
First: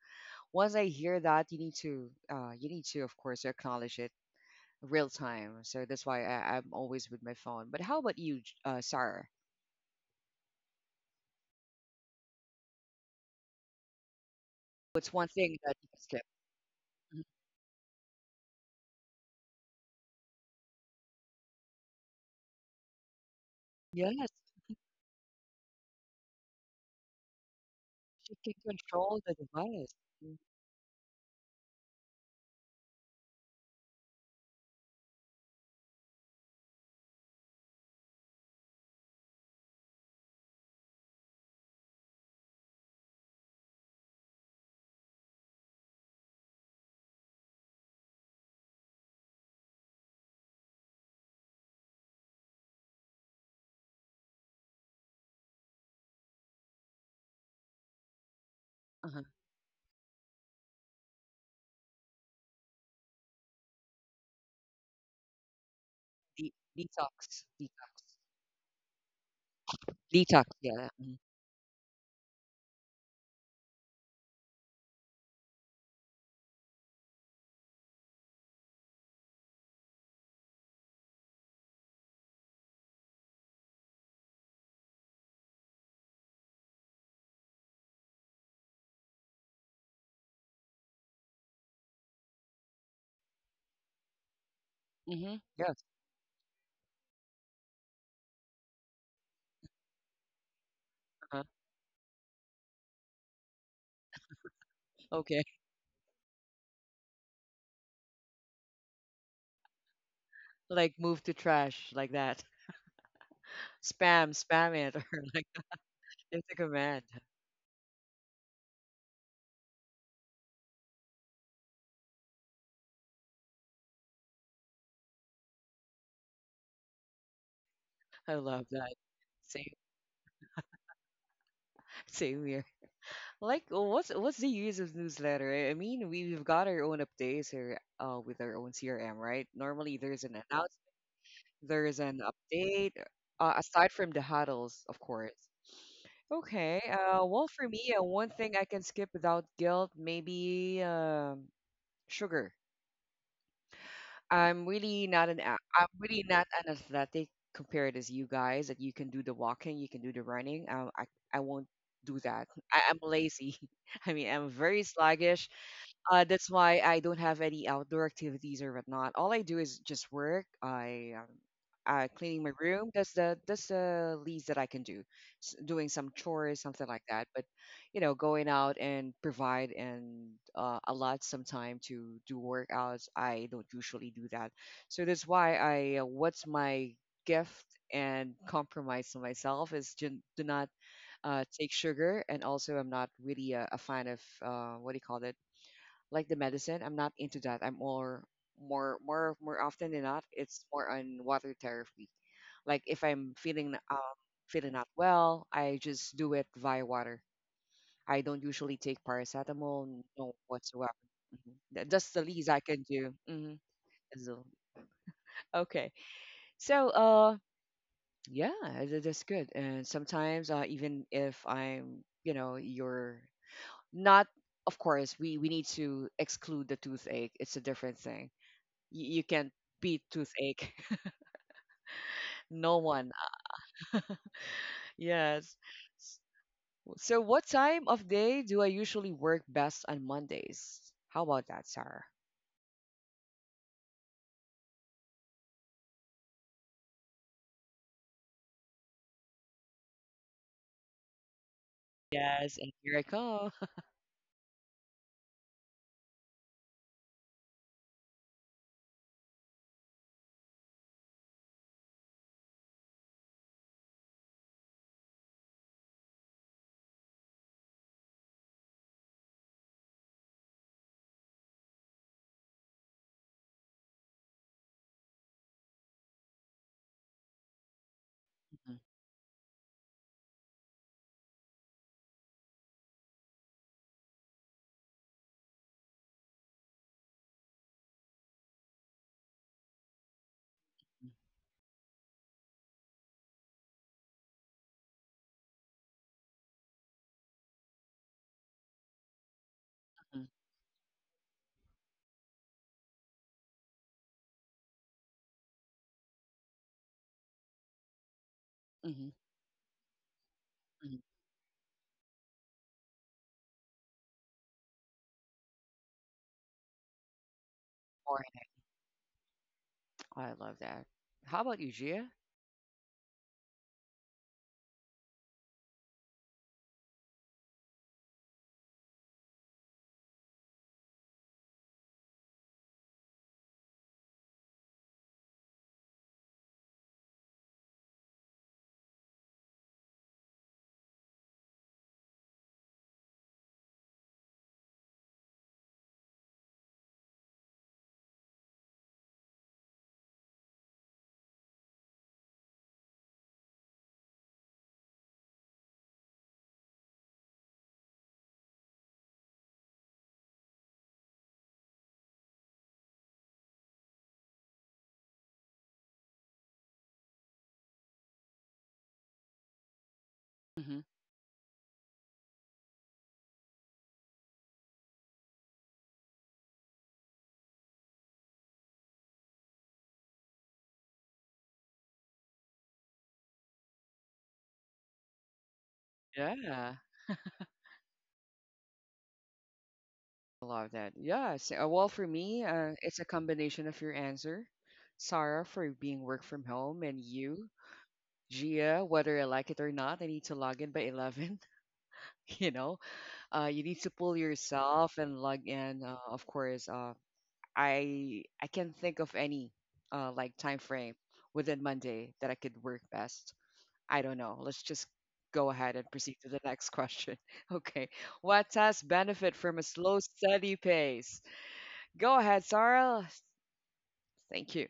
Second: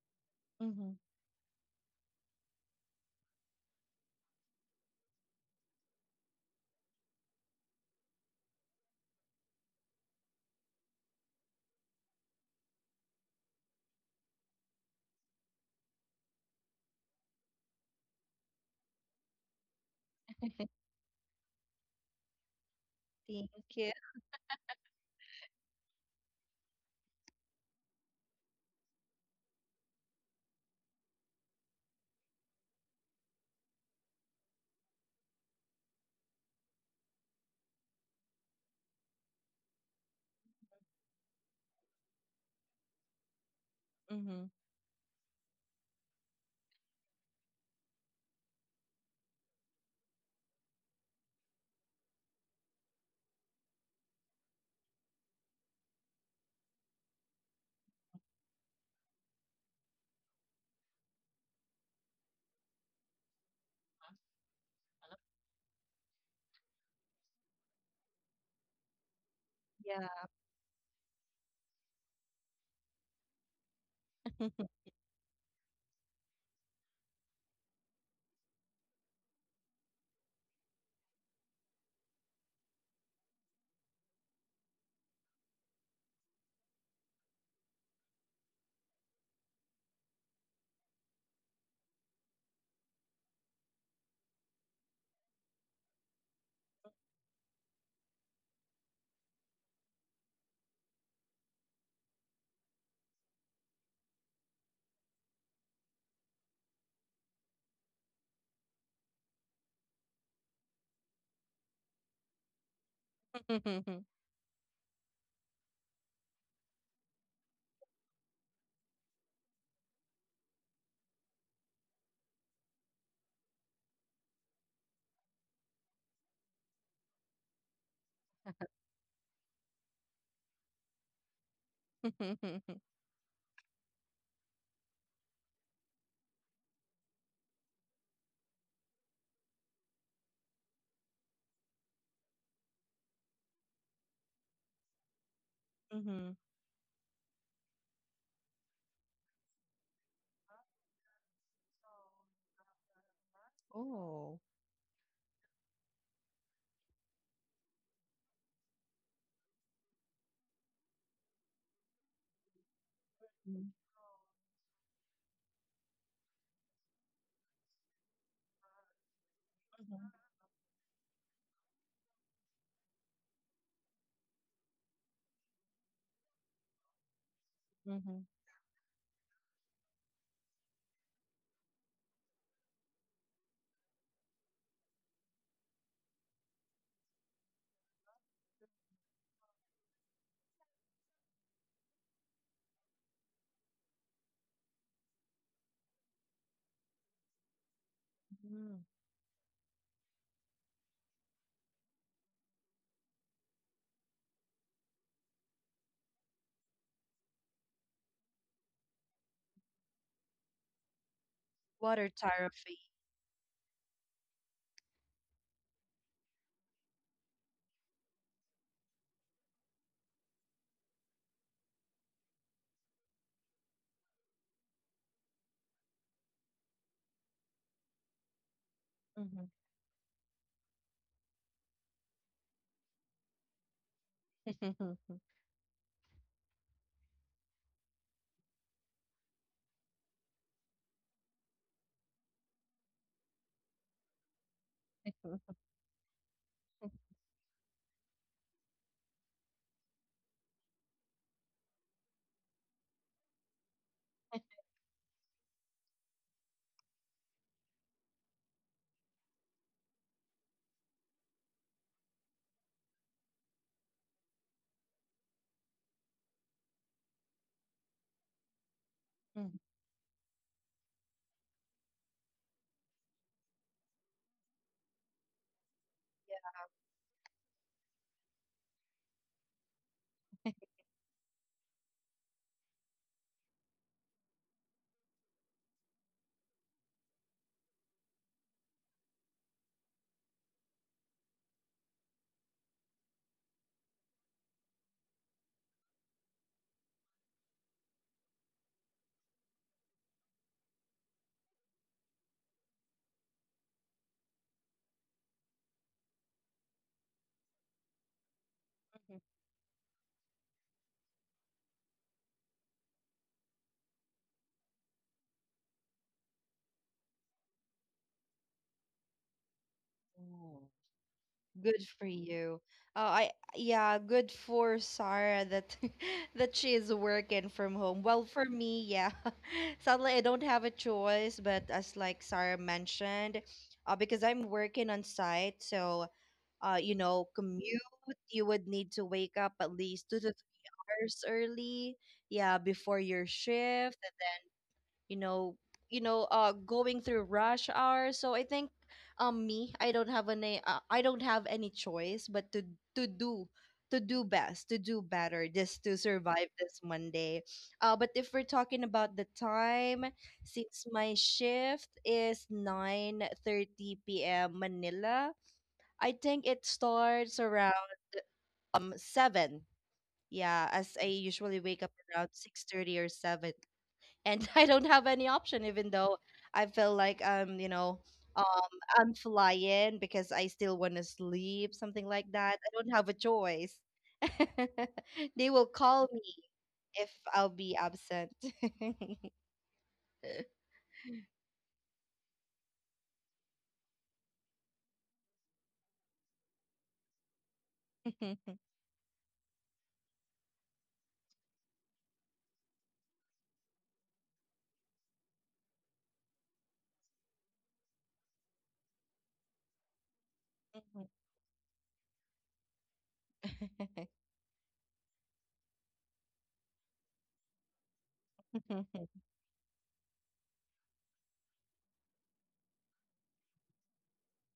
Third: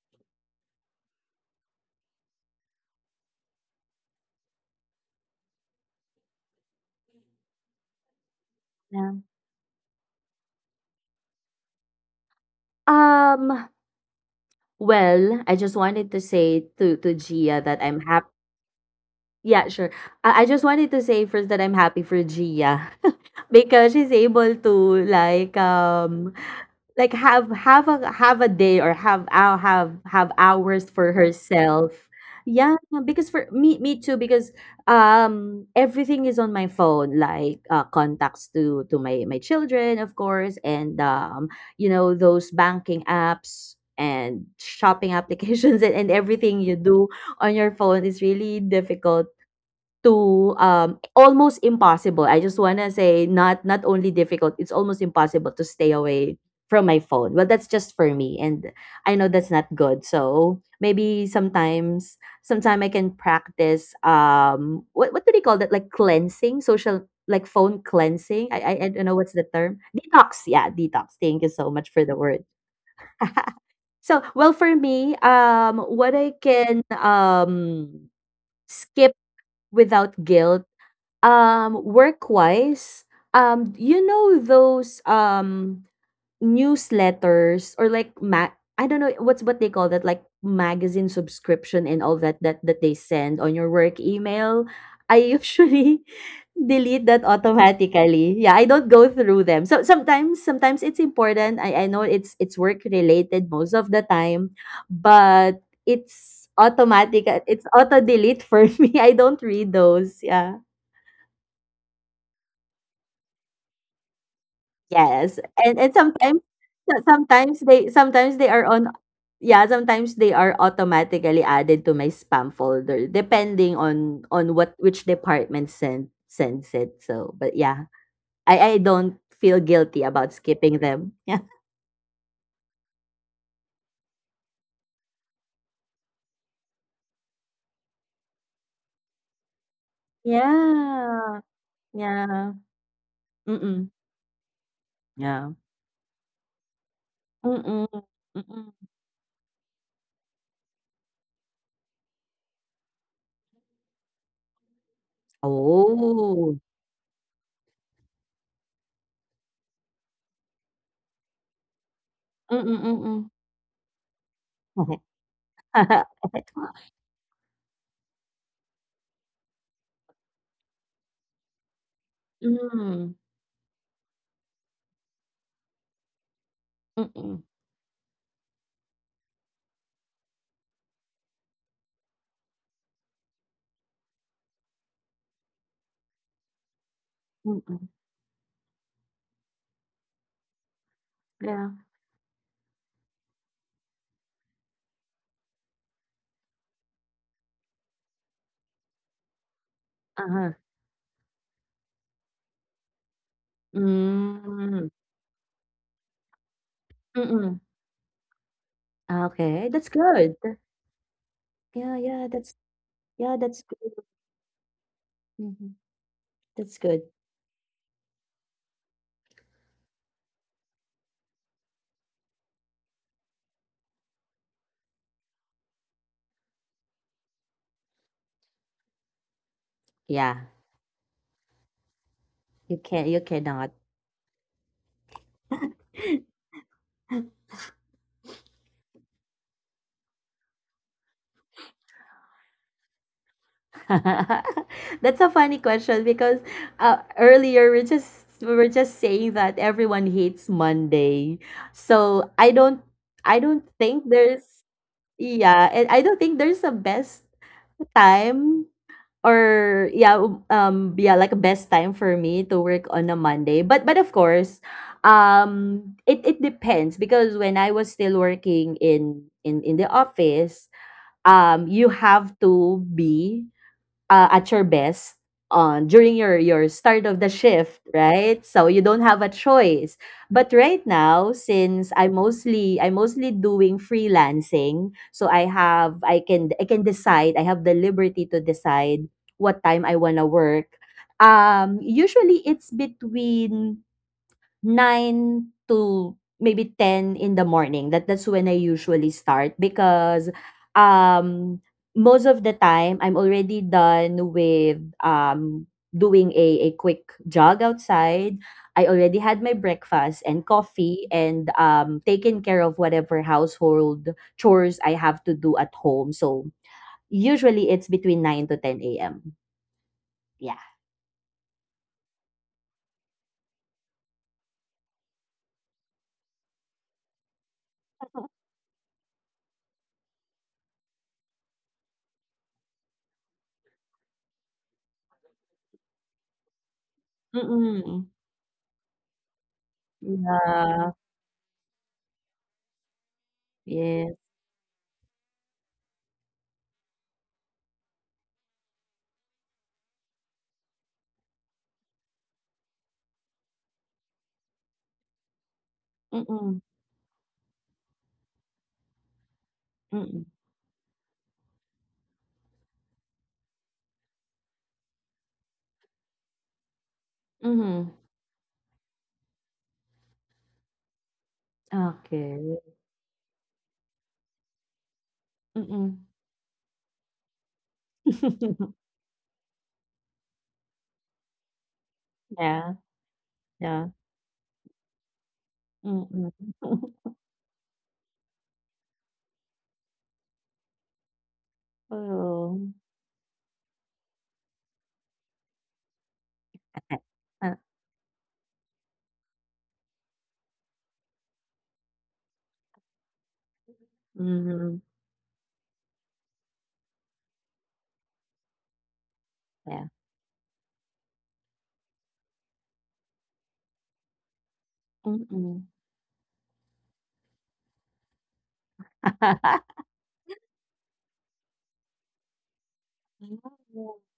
Speaker 1: Once I
Speaker 2: Mm-hmm.
Speaker 1: hear that you need to of course acknowledge it real time, so that's why I'm always with my phone. But how about you,
Speaker 3: Yeah.
Speaker 1: Sarah?
Speaker 3: Um,
Speaker 1: What's one
Speaker 3: well,
Speaker 1: thing
Speaker 3: I
Speaker 1: that
Speaker 3: just
Speaker 1: you can
Speaker 3: wanted
Speaker 1: skip?
Speaker 3: to say to
Speaker 1: Mhm.
Speaker 3: to Gia that I'm happy. Yeah, sure. I just wanted to say first that I'm happy for Gia [laughs]
Speaker 2: Thank
Speaker 3: because
Speaker 2: you.
Speaker 3: she's
Speaker 1: Yes,
Speaker 3: able to, like, have a
Speaker 1: she can
Speaker 3: day, or
Speaker 1: control
Speaker 3: have
Speaker 1: the device.
Speaker 3: have
Speaker 1: Mm,
Speaker 3: hours for herself. Yeah, because for me too, because everything is on my phone, like, contacts to my children, of course, and those banking apps and
Speaker 2: Mm-hmm.
Speaker 3: shopping [laughs] applications, and, everything you do on your phone is really difficult to, almost impossible. I just wanna say, not only difficult, it's almost impossible to stay away from my phone. Well, that's just for me, and I know
Speaker 1: uh-huh.
Speaker 3: that's not good. So maybe sometime I can practice. What do they call that? Like cleansing,
Speaker 1: De-
Speaker 3: social like
Speaker 1: detox
Speaker 3: phone
Speaker 1: detox
Speaker 3: cleansing. I don't know what's the term. Detox.
Speaker 1: detox,
Speaker 3: Yeah,
Speaker 1: yeah.
Speaker 3: detox. Thank you so much for the word. [laughs] So well for me, what I can skip without guilt, work-wise, those newsletters or like I don't know what's what they call that, like magazine subscription and all that they send on your work email. I
Speaker 1: Mm-hmm. Yes.
Speaker 3: usually [laughs] delete that automatically. Yeah, I don't go through them. So sometimes it's important.
Speaker 1: Uh-huh.
Speaker 3: I know it's work related most of the time,
Speaker 1: Okay.
Speaker 3: but
Speaker 1: [laughs]
Speaker 3: it's automatic. It's auto delete for [laughs] me. I don't read those. Yeah.
Speaker 1: Like move to trash like that.
Speaker 2: Yeah. [laughs]
Speaker 1: Spam, spam it,
Speaker 3: Yes,
Speaker 1: [laughs] or like
Speaker 3: and sometimes,
Speaker 1: it's a
Speaker 3: so
Speaker 1: command.
Speaker 3: sometimes they are on yeah, sometimes they are automatically added to my spam folder depending on what which department sends it. So, but yeah,
Speaker 1: I
Speaker 3: I
Speaker 1: love
Speaker 3: don't
Speaker 1: that.
Speaker 3: feel guilty
Speaker 1: Same,
Speaker 3: about skipping them. [laughs] Yeah.
Speaker 1: same here.
Speaker 2: [laughs]
Speaker 1: Like, what's the use of newsletter? I mean, we, we've got our own updates here, with our own CRM, right? Normally, there's an announce,
Speaker 3: Yeah.
Speaker 1: there's
Speaker 3: Yeah.
Speaker 1: an update,
Speaker 3: Mm-mm.
Speaker 1: aside from the huddles, of
Speaker 3: Yeah.
Speaker 1: course.
Speaker 2: Mhm.
Speaker 1: Okay.
Speaker 3: Mm-mm.
Speaker 1: Well, for me,
Speaker 3: Mm-mm.
Speaker 1: one thing I can skip without guilt, maybe sugar.
Speaker 2: Oh.
Speaker 1: I'm really
Speaker 3: Oh.
Speaker 1: not an athletic compared as you guys that you can do the walking, you can do the running. I won't do that. I'm
Speaker 3: Mm-mm.
Speaker 1: lazy.
Speaker 2: Mhm.
Speaker 1: [laughs] I mean, I'm
Speaker 3: Mm-mm.
Speaker 1: very sluggish.
Speaker 3: [laughs]
Speaker 1: That's why I don't have any outdoor activities or whatnot. All I do is
Speaker 2: Mhm.
Speaker 1: just work. I cleaning my
Speaker 3: Mm.
Speaker 1: room. That's the least that I can do. Doing some chores, something
Speaker 3: Mm-mm.
Speaker 1: like that. But you
Speaker 2: Mhm.
Speaker 1: know, going out and provide and allot some time to do workouts. I don't usually do that. So that's why I what's my gift
Speaker 3: Mm-mm.
Speaker 1: and compromise to myself is to do not
Speaker 3: Yeah.
Speaker 1: take sugar, and also I'm not really a fan of what do you call it, like the medicine. I'm not into that. I'm more
Speaker 2: Mm.
Speaker 1: more often than not,
Speaker 3: Uh-huh.
Speaker 1: it's more on water therapy. Like if I'm feeling feeling
Speaker 3: Mm,
Speaker 1: not well, I just do it via water.
Speaker 3: mm.
Speaker 1: I don't usually take
Speaker 3: Ah, okay, that's
Speaker 1: paracetamol,
Speaker 3: good.
Speaker 1: no whatsoever. Mhm.
Speaker 3: Yeah,
Speaker 1: That's the
Speaker 2: Water
Speaker 1: least I can
Speaker 2: therapy.
Speaker 1: do.
Speaker 3: yeah, that's good. Mhm,
Speaker 1: Okay.
Speaker 3: that's
Speaker 1: So,
Speaker 3: good.
Speaker 1: yeah, that's good. And sometimes, even if I'm, you know, you're not, of course, we need to exclude the toothache. It's a different thing. You can
Speaker 2: Mhm.
Speaker 1: beat
Speaker 3: Yeah,
Speaker 1: toothache. [laughs]
Speaker 3: you
Speaker 1: No
Speaker 3: can
Speaker 1: one.
Speaker 3: you cannot.
Speaker 2: Mhm.
Speaker 1: Yes. S-
Speaker 3: [laughs]
Speaker 1: So, what time of day do I usually work best on Mondays? How about that, Sarah?
Speaker 3: That's a funny
Speaker 2: [laughs]
Speaker 3: question because earlier we were just saying that everyone hates Monday. So I
Speaker 1: Yes, and
Speaker 3: don't
Speaker 1: here I
Speaker 3: I
Speaker 1: come.
Speaker 3: don't think there's a best time. Or yeah, yeah, like a best time for me to work on a Monday. But of course, it it depends because when I was still working in in the office, you have to be at your best on during your start of the shift, right? So you
Speaker 1: [laughs]
Speaker 3: don't have a choice. But right now, since I mostly doing freelancing, so I can decide. I have the liberty to decide what time I wanna work. Usually it's between 9 to maybe 10 in the morning. That's when I usually start because um most of the time I'm already done with doing a quick jog outside.
Speaker 1: Mhm,
Speaker 3: I
Speaker 1: mhm, mhm,
Speaker 3: already had my breakfast and
Speaker 1: mhm. [laughs]
Speaker 3: coffee and taken care of whatever household chores I have to do at home. So usually it's between 9 to 10 a.m.
Speaker 1: I love
Speaker 3: Yeah.
Speaker 2: Oh,
Speaker 1: that. How about you,
Speaker 2: good
Speaker 1: Gia?
Speaker 2: for you. Oh, I yeah, good for Sarah that [laughs] that she is working from home. Well,
Speaker 3: [laughs]
Speaker 2: for me, yeah, [laughs] sadly I don't have a choice. But as like Sarah mentioned, because I'm working on site, so you know, commute.
Speaker 3: Mm-mm.
Speaker 2: You would need to wake up at least
Speaker 3: Yeah.
Speaker 2: two to three
Speaker 3: Yeah.
Speaker 2: hours early, yeah, before your shift.
Speaker 3: Yes.
Speaker 2: You know, you know, going through rush hour. So I think, me, I don't have any choice but to to do to do best, to do better, just to survive
Speaker 3: Mm-mm.
Speaker 2: this Monday. But if we're talking about the time,
Speaker 3: Mm-mm.
Speaker 2: since my shift is 9:30 p.m. Manila, I think it starts
Speaker 3: Mhm.
Speaker 2: around seven.
Speaker 1: Hmm
Speaker 2: Yeah, as I usually wake up around
Speaker 3: Okay,
Speaker 2: 6:30 or seven, and [laughs] I don't have any option, even
Speaker 3: mm.
Speaker 2: though I feel like you know, uh,
Speaker 3: [laughs]
Speaker 2: I'm flying because I still want to sleep, something like that. I
Speaker 3: Yeah,
Speaker 2: don't have a choice.
Speaker 3: yeah,
Speaker 2: [laughs] They will call me
Speaker 3: mm.
Speaker 1: Yeah,
Speaker 2: if
Speaker 3: [laughs]
Speaker 2: I'll be absent.
Speaker 1: I love that. Yeah. So, well, for me,
Speaker 3: Oo.
Speaker 1: it's a combination of your answer, Sarah, for being work from home, and you,
Speaker 3: Ah,
Speaker 2: [laughs] [laughs]
Speaker 1: Gia, whether I like it or not, I need to log in by 11, [laughs] you know, you need to pull yourself
Speaker 3: mhm,
Speaker 1: and log in. Of course, I can't think of any
Speaker 3: yeah,
Speaker 1: like time frame within Monday that I could work best. I don't know. Let's just go ahead and
Speaker 3: mm.
Speaker 1: proceed to the next question. [laughs] Okay, what has benefit from a slow,
Speaker 3: [laughs]
Speaker 1: steady pace? Go ahead, Sarah. Thank you.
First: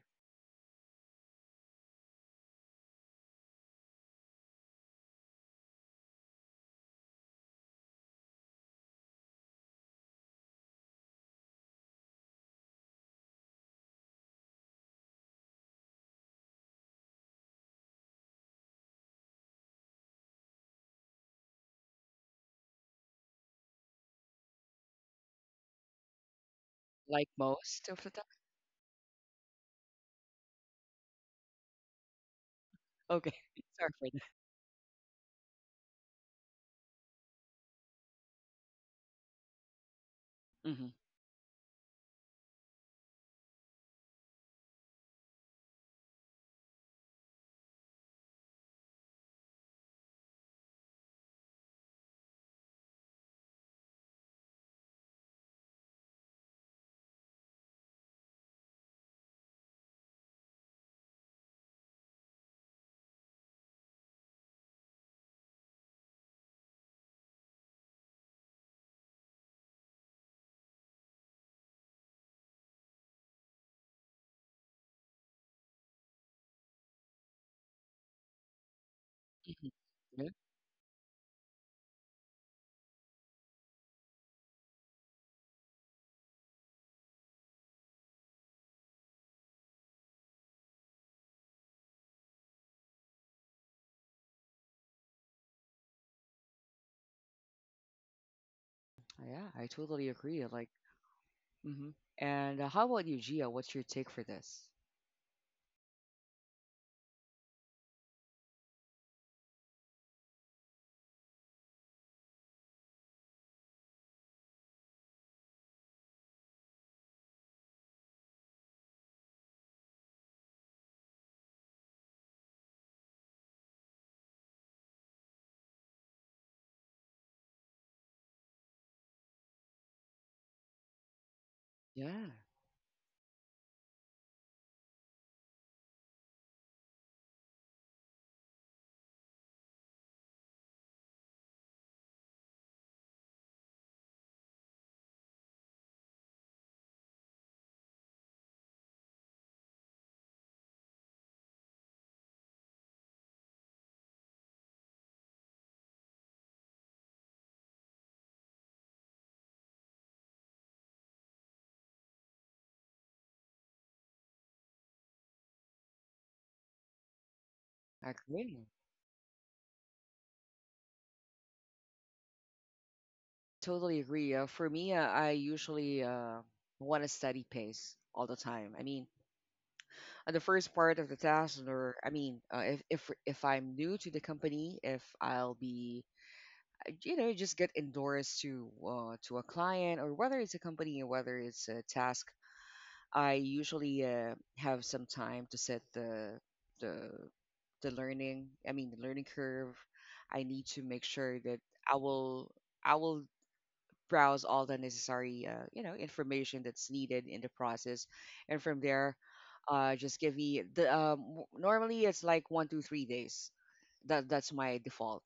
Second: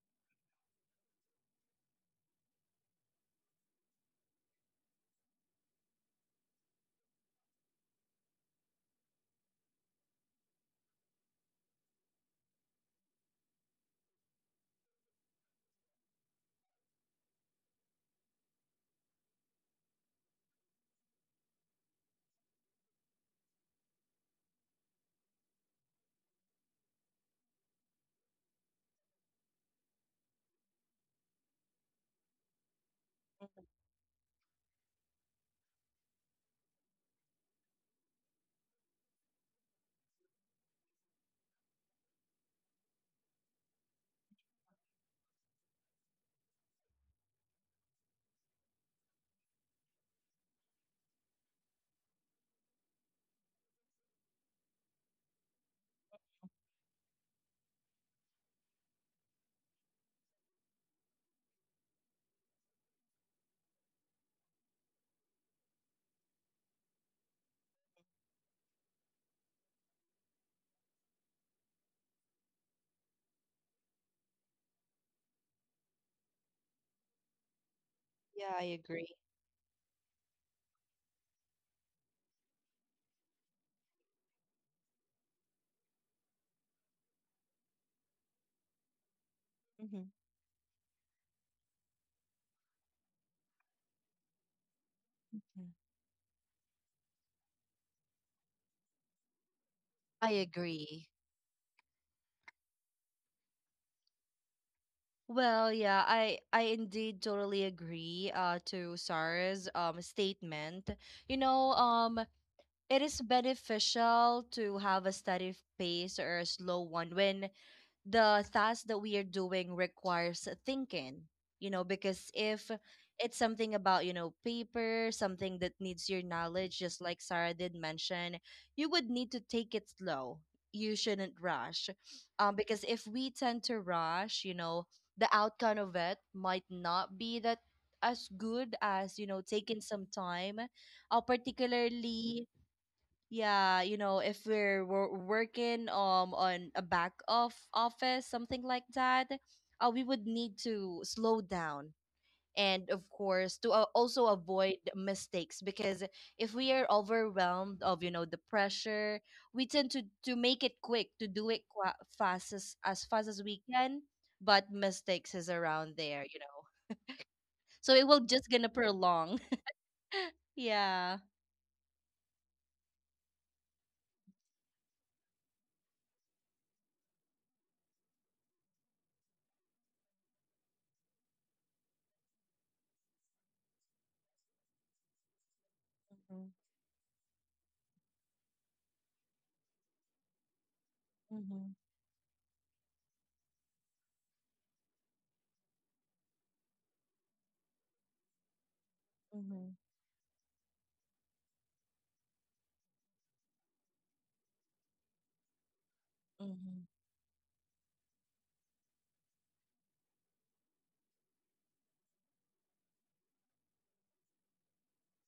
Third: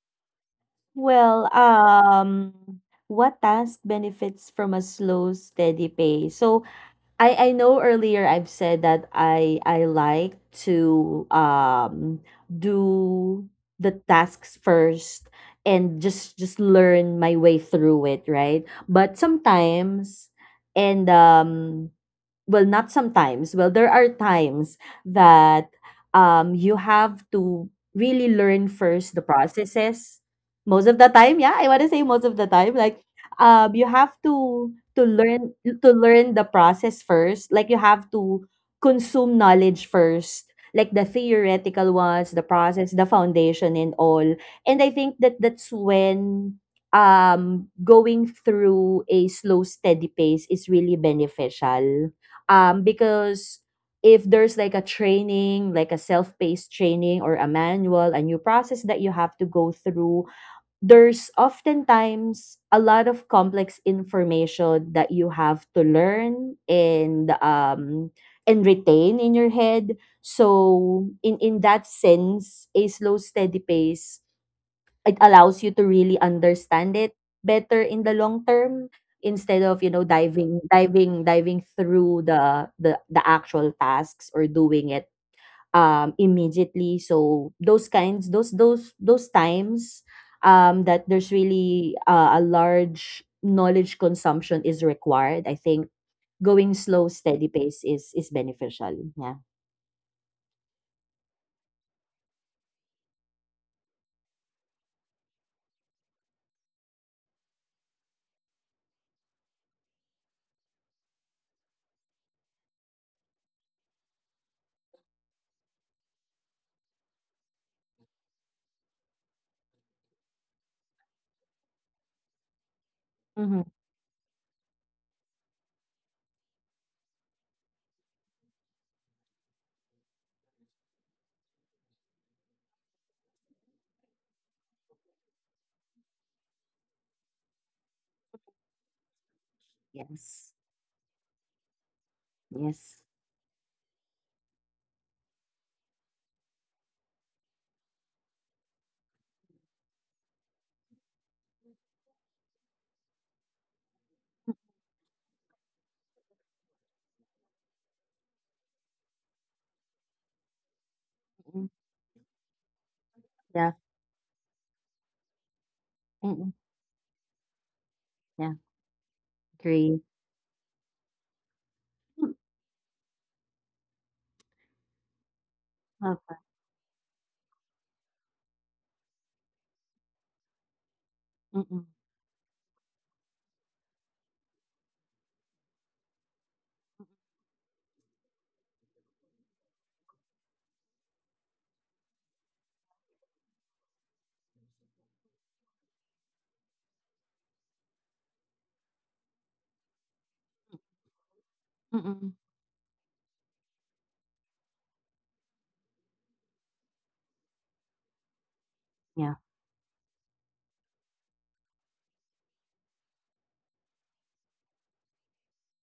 Speaker 3: Well, what task benefits from a slow, steady pace? So, I know earlier I've said that I like to do the tasks first and just learn my way through it, right? But sometimes and well not sometimes well there are times that you have
Speaker 1: Like
Speaker 3: to
Speaker 1: most of the
Speaker 3: really
Speaker 1: time.
Speaker 3: learn first the processes, most of the time. Yeah, I want to say most of the time, like
Speaker 1: Okay,
Speaker 3: you
Speaker 1: [laughs]
Speaker 3: have
Speaker 1: sorry for that.
Speaker 3: to to learn the process first, like you have to consume knowledge first, like the
Speaker 1: Hmm
Speaker 3: theoretical ones, the process, the foundation and all. And I think that that's when going through a slow steady pace is really beneficial, because if there's like a training, like a self-paced training or a manual, a new process that you have to go through, there's oftentimes a lot of complex information that you have to learn and retain in your head. So in that sense a slow steady pace, it allows you to really understand it better in the long term,
Speaker 2: Yeah, I
Speaker 3: instead of
Speaker 2: agree.
Speaker 3: you know
Speaker 1: hmm
Speaker 3: diving
Speaker 1: yeah,
Speaker 3: diving diving through the actual tasks or doing it immediately. So those kinds, those times
Speaker 2: Mhm.
Speaker 3: that there's really a large knowledge consumption is required, I think
Speaker 2: Mhm.
Speaker 3: going slow steady pace is beneficial, yeah.
Speaker 1: yeah, I totally
Speaker 2: I
Speaker 1: agree. Like,
Speaker 2: agree.
Speaker 1: hmm and how about you, Gia? What's your take for this?
Speaker 2: Well, yeah, I indeed totally agree to Sarah's statement. You know, um, it is beneficial to have a steady pace or a slow one when the task that we are doing requires thinking, you know, because if
Speaker 3: Mm-hmm.
Speaker 2: it's something about, you know, paper, something that needs your knowledge, just like Sarah did mention, you would need to take it slow. You shouldn't rush.
Speaker 1: Yeah.
Speaker 2: Because if we tend to rush, you know, the outcome of it might not be that as good as, you know, taking
Speaker 3: Yes.
Speaker 2: some time,
Speaker 3: Yes.
Speaker 2: particularly, yeah, you know, if we're working on a back of office something like that, we would need to slow down, and of course to also avoid mistakes, because if we are overwhelmed of, you know, the pressure, we tend to make it
Speaker 3: Mm,
Speaker 2: quick, to do it qua fast as
Speaker 3: yeah.
Speaker 2: fast as we can, but mistakes is
Speaker 3: Mm, mm,
Speaker 2: around there, you know,
Speaker 3: yeah.
Speaker 2: so it will just gonna
Speaker 1: Agree.
Speaker 2: prolong.
Speaker 3: Agree.
Speaker 2: [laughs] Yeah.
Speaker 3: Mm,
Speaker 1: Totally agree. For me, I
Speaker 3: okay.
Speaker 1: usually want a steady pace all the time. I mean, on the first part
Speaker 3: Mm,
Speaker 1: of the
Speaker 3: mm.
Speaker 1: task, or I mean, if I'm new to the company, if I'll be, you know, just get endorsed to a client, or whether it's a company or whether it's
Speaker 2: Mm-hmm.
Speaker 1: a task, I usually have some time to set the the learning. I mean, the learning
Speaker 2: Mm-hmm.
Speaker 1: curve. I need to make sure that
Speaker 3: Mm.
Speaker 1: I will I will browse all the necessary you know information that's needed in the process, and
Speaker 3: Yeah.
Speaker 1: from there just give me the normally it's like 1 to 3 days. That's my default,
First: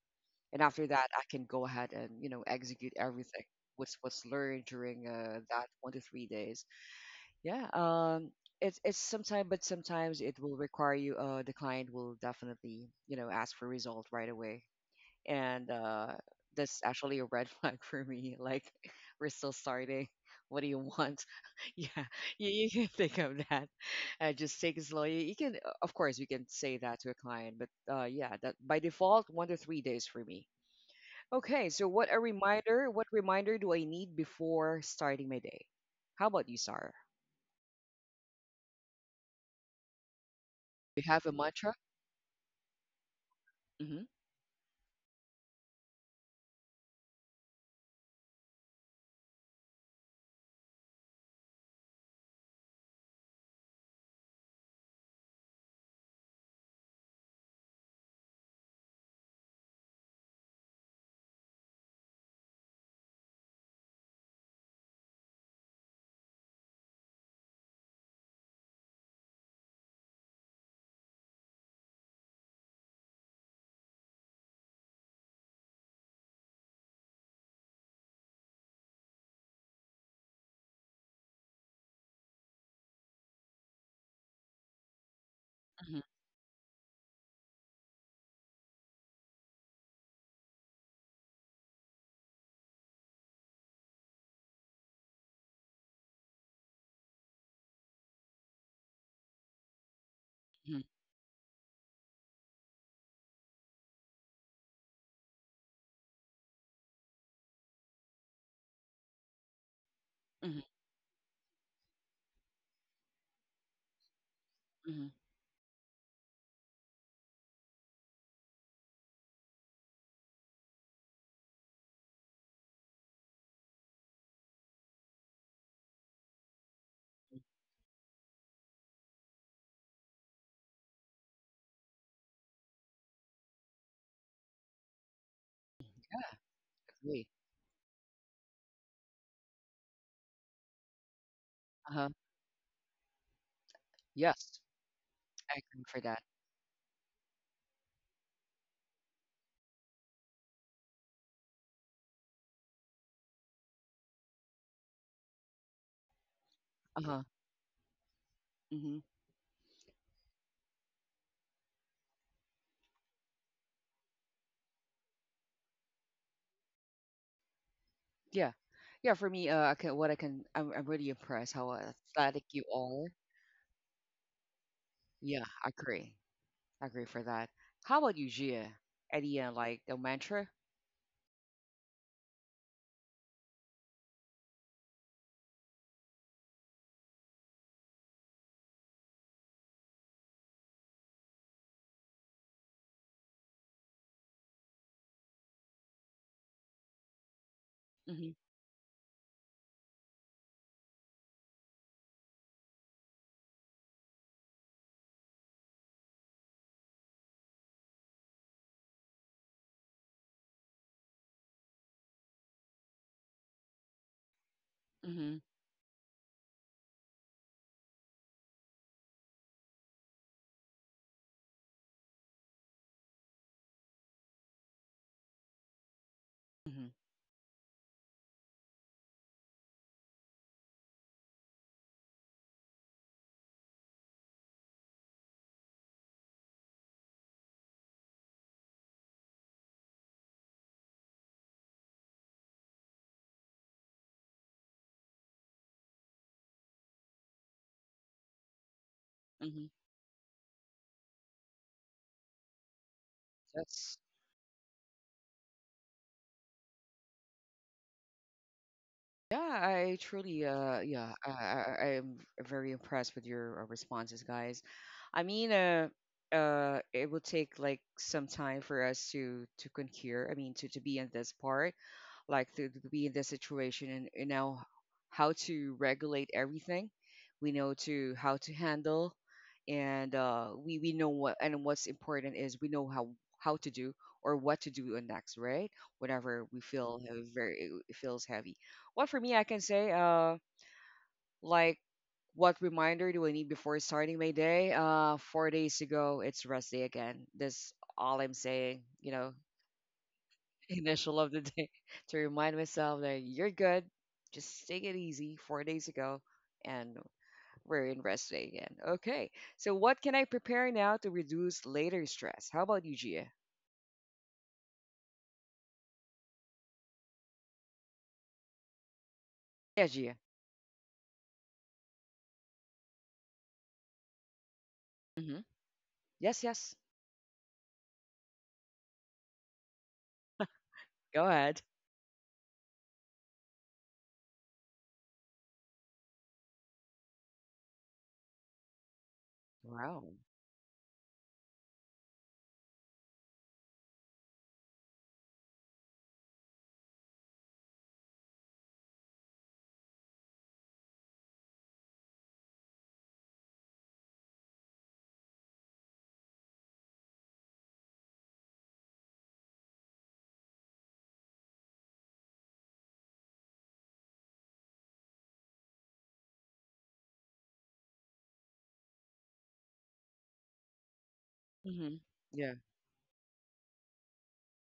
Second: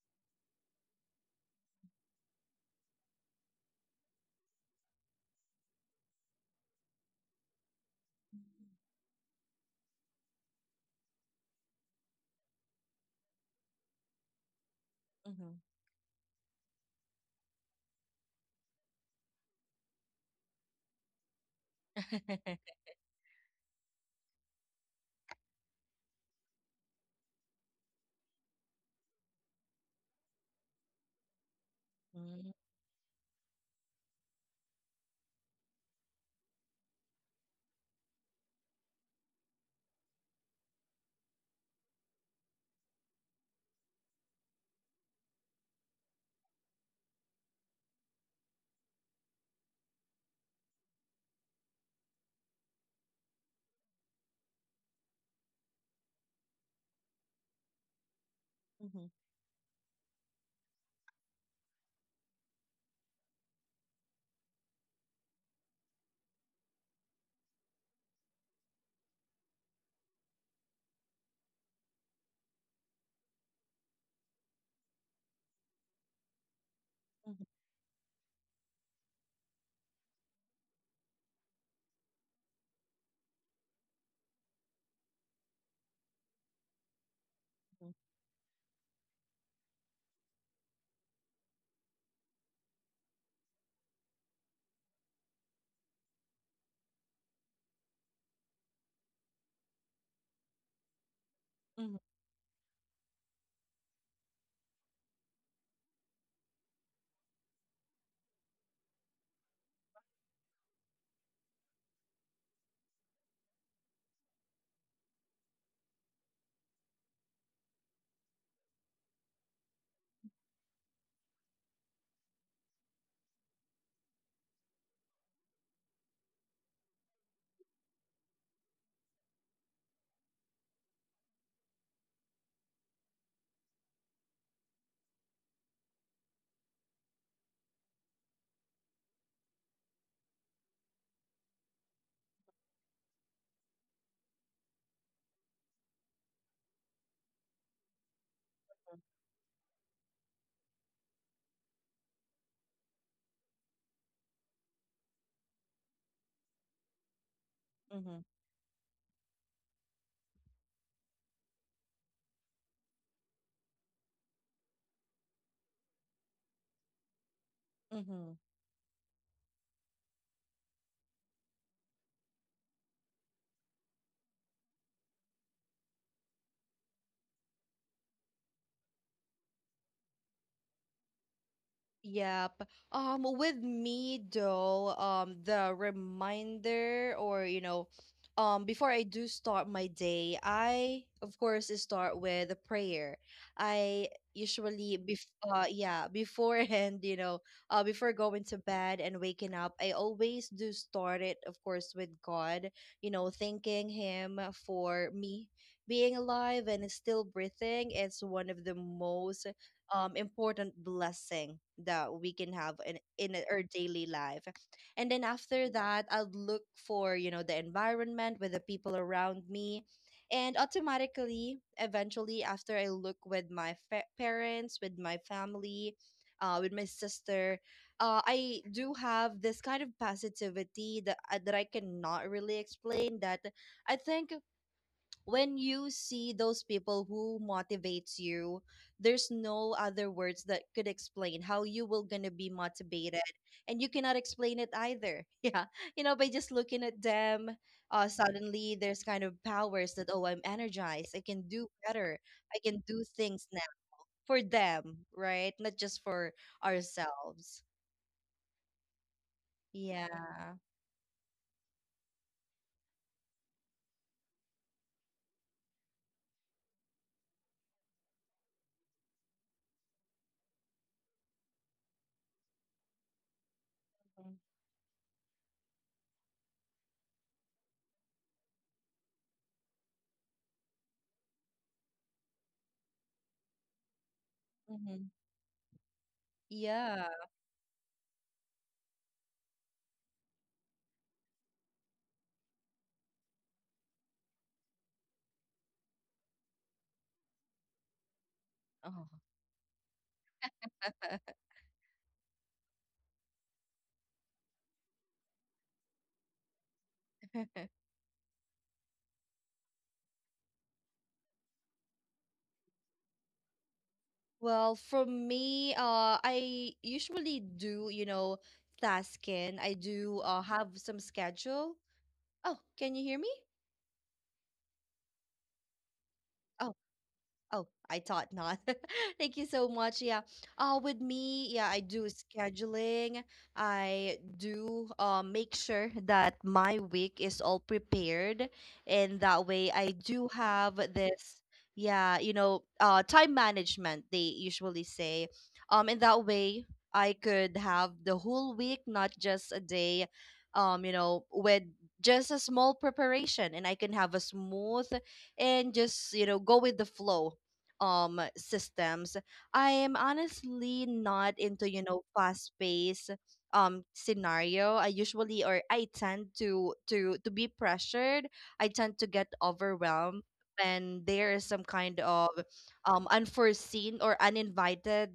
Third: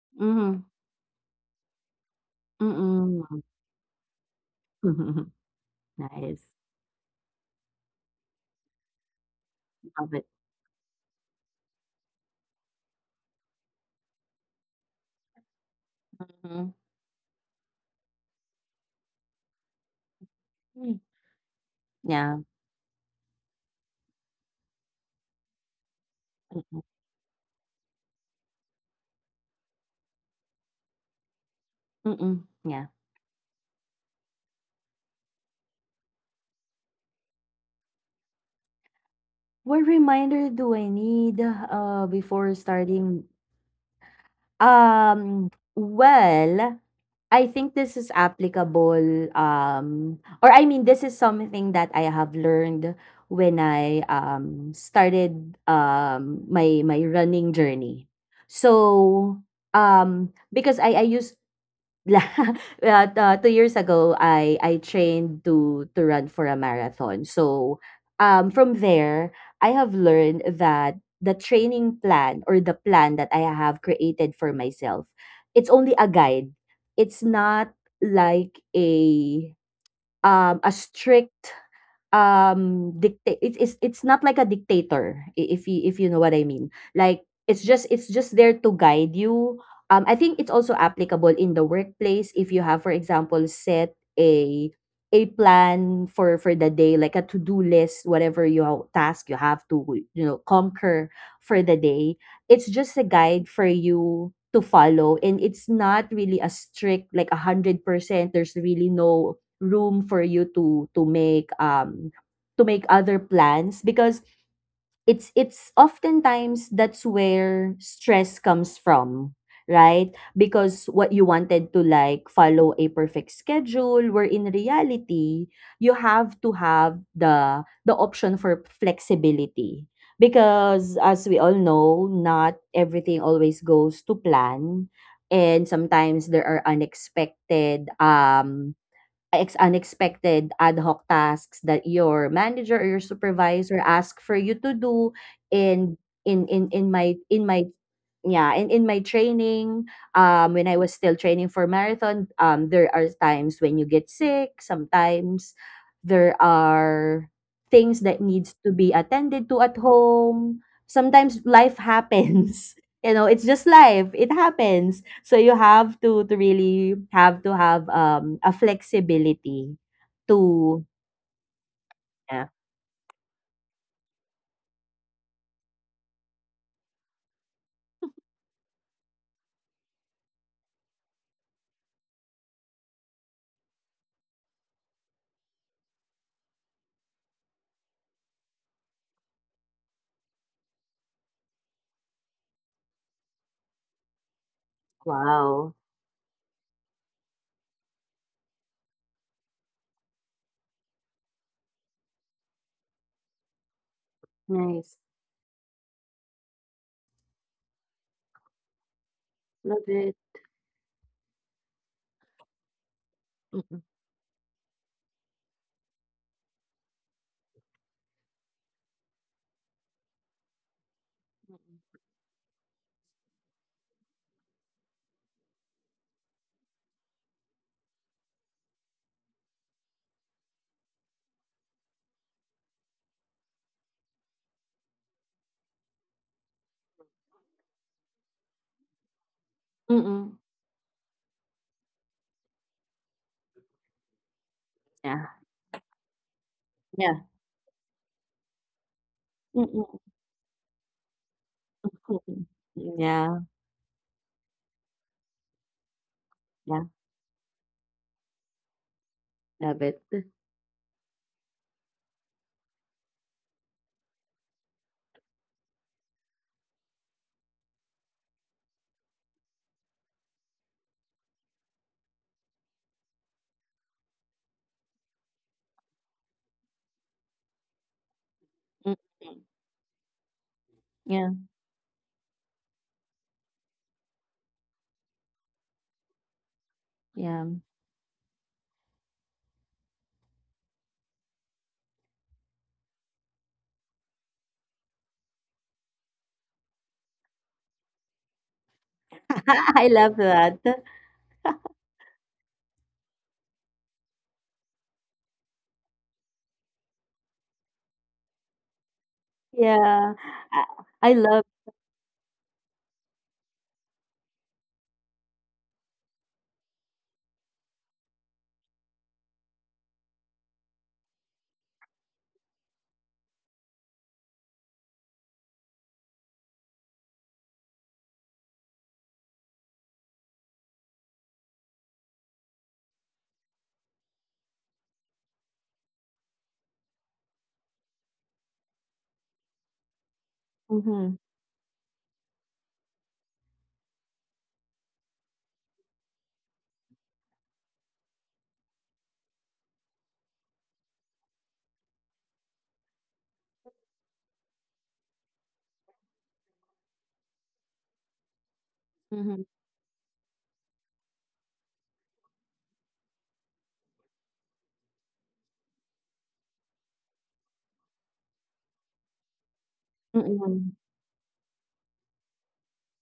Speaker 1: and
Speaker 3: Mhm.
Speaker 1: after that I can go ahead and you know execute
Speaker 3: Mm.
Speaker 1: everything what's learned during
Speaker 3: [laughs]
Speaker 1: that one to three
Speaker 3: Nice.
Speaker 1: days Yeah. It's sometimes, but
Speaker 3: Love
Speaker 1: sometimes
Speaker 3: it.
Speaker 1: it will require you, the client will definitely you know ask for result right away,
Speaker 2: Hmm.
Speaker 1: and
Speaker 3: Mhm.
Speaker 1: that's actually a red flag [laughs] for me. Like, [laughs] we're still starting. What do you
Speaker 3: Mm.
Speaker 1: want? [laughs] Yeah,
Speaker 3: Yeah.
Speaker 1: you,
Speaker 2: Hmm.
Speaker 1: you
Speaker 2: [laughs]
Speaker 1: can think of that. Just take it slow. You can, of course, you can say
Speaker 3: Mm.
Speaker 1: that to a client, but yeah, that by default, 1 to 3 days for me. Okay, so what a
Speaker 3: Mm.
Speaker 2: Mhm,
Speaker 1: reminder!
Speaker 3: Yeah.
Speaker 1: What reminder do I need before starting my day? How about you, Sarah?
Speaker 3: What reminder do I
Speaker 1: You have a
Speaker 3: need,
Speaker 1: mantra?
Speaker 3: before starting?
Speaker 1: Mm-hmm.
Speaker 3: Well, I think this is applicable, or I mean, this is something that I have learned when I started my my running journey.
Speaker 2: mhm,
Speaker 3: So, because I used la [laughs] 2 years ago, I trained to run for a marathon. So, from there, I have learned that the training plan or the plan that I have created for myself, it's only a guide. It's
Speaker 2: mhm,
Speaker 3: not like a strict dictate. It's it's not like a dictator, if
Speaker 1: Mm-hmm.
Speaker 3: you know what I mean. Like it's just there to guide you. I think it's also applicable in the workplace, if you have for example set a plan for the day, like a to-do list, whatever your task you have to you know conquer for the
Speaker 2: mhm,
Speaker 3: day, it's just a guide for you to follow, and it's not really a strict like 100%. There's really no room for you
Speaker 1: Mm-hmm.
Speaker 3: to make to make other plans, because
Speaker 1: Mm-hmm.
Speaker 3: it's oftentimes that's where stress comes from, right? Because what you wanted to like follow a perfect schedule, where in reality you have to have the option for flexibility, because as we all know not everything always goes to plan. And sometimes there are
Speaker 1: Agree.
Speaker 3: unexpected Ex unexpected ad hoc
Speaker 1: Uh
Speaker 3: tasks
Speaker 1: huh.
Speaker 3: that your manager or your
Speaker 1: Yes,
Speaker 3: supervisor ask for
Speaker 1: I
Speaker 3: you
Speaker 1: agree
Speaker 3: to
Speaker 1: for that.
Speaker 3: do in my yeah. And in my training, um, when I was still training for marathon, um, there are times when you
Speaker 1: Uh
Speaker 3: get
Speaker 1: huh.
Speaker 3: sick
Speaker 2: mhm,
Speaker 3: sometimes,
Speaker 1: Mm-hmm.
Speaker 3: there are things that needs to be attended to at home, sometimes life happens [laughs] you know, it's just life, it happens, so you have
Speaker 2: mhm.
Speaker 1: Yeah.
Speaker 3: to really
Speaker 1: Yeah, for me,
Speaker 3: have to
Speaker 1: I can,
Speaker 3: have
Speaker 1: what I can,
Speaker 3: a
Speaker 1: I'm really impressed how
Speaker 3: flexibility
Speaker 1: athletic you
Speaker 3: to
Speaker 1: are.
Speaker 3: yeah.
Speaker 1: Yeah, I agree. I agree for that. How about you, Gia? Any, like, the mantra?
Speaker 2: Yep. With me though, the reminder or, you know, before I do start my day, I of course start with a prayer. I usually yeah, beforehand, [laughs] you know, uh,
Speaker 3: Wow,
Speaker 2: before
Speaker 1: Mm-hmm,
Speaker 2: going to bed and waking up, I always do start it, of course, with God, you know, thanking Him for me being alive and
Speaker 3: nice.
Speaker 2: still breathing. It's one of the most important blessing
Speaker 3: Love
Speaker 2: that
Speaker 3: it.
Speaker 2: we can have in our daily life. And then
Speaker 1: mm-hmm,
Speaker 2: after
Speaker 3: Mm,
Speaker 2: that, I'll look for, you know, the environment with the people around me, and automatically, eventually, after I look with my parents, with my family, with my
Speaker 1: mm-hmm,
Speaker 2: sister, I do have this kind of positivity that, that I cannot really explain. That, I think, when you see those people who motivates you, there's no other words that could explain how you will gonna be
Speaker 3: mm.
Speaker 2: motivated, and you cannot explain it either. [laughs] Yeah, you know, by just looking at
Speaker 3: Yeah,
Speaker 2: them, uh, suddenly there's kind
Speaker 3: yeah.
Speaker 2: of
Speaker 1: mm-hmm.
Speaker 2: powers that, oh, I'm energized, I can do
Speaker 3: Mm,
Speaker 2: better, I can do things now
Speaker 1: That's...
Speaker 2: for
Speaker 3: mm.
Speaker 2: them, right,
Speaker 3: Yeah,
Speaker 2: not just for ourselves.
Speaker 3: yeah.
Speaker 1: Yeah, I truly,
Speaker 2: Yeah.
Speaker 1: I
Speaker 3: Love
Speaker 1: am
Speaker 3: it.
Speaker 1: very impressed with your responses, guys. I mean, it will take like some time for us to concur. I mean, to be in this part, like to be in this situation, and you
Speaker 2: Mhm.
Speaker 1: know how to regulate everything. We know to how to handle, and we know
Speaker 3: Mm,
Speaker 1: what and what's important is we know
Speaker 3: yeah,
Speaker 1: how to do or what to do
Speaker 2: Mhm.
Speaker 1: next, right? Whenever we feel
Speaker 2: Yeah.
Speaker 1: very it feels heavy. Well, for me, I can
Speaker 3: yeah.
Speaker 1: say, like, what reminder do I need before starting my day? Four days ago, it's rest day again. That's all I'm saying,
Speaker 2: Oh.
Speaker 1: you know, [laughs] initial of the day
Speaker 3: [laughs] I
Speaker 1: [laughs] to
Speaker 3: love
Speaker 1: remind
Speaker 3: that.
Speaker 1: myself that you're good. Just take it easy. Four days ago, and
Speaker 2: [laughs]
Speaker 1: we're in rest day again. Okay. So, what can I prepare now to reduce later
Speaker 3: Yeah.
Speaker 1: stress? How
Speaker 3: I
Speaker 1: about you, Gia?
Speaker 3: I love
Speaker 2: Well, for me, I usually do, you know, tasking. I
Speaker 1: Yeah,
Speaker 2: do
Speaker 1: Gia.
Speaker 2: have some schedule. Oh, can you hear me?
Speaker 1: Hmm Yes, yes.
Speaker 2: Oh, I thought not. [laughs] Thank you so much. Yeah. With me, yeah,
Speaker 1: Go
Speaker 2: I do
Speaker 1: ahead.
Speaker 2: scheduling. I do make sure that my week is all prepared. And that way I do
Speaker 1: Wow.
Speaker 2: have this, yeah, you know,
Speaker 3: mhm,
Speaker 2: time management, they usually say. And that way I could have the whole week, not just a day, you know, with just a small preparation, and I can have a smooth and just, you know, go with the flow, um, systems. I am honestly not
Speaker 3: mhm,
Speaker 2: into, you know, fast paced scenario. I usually or i tend to be pressured. I tend to get overwhelmed when there is some kind of
Speaker 1: hmm
Speaker 3: mm,
Speaker 1: Yeah.
Speaker 2: unforeseen or uninvited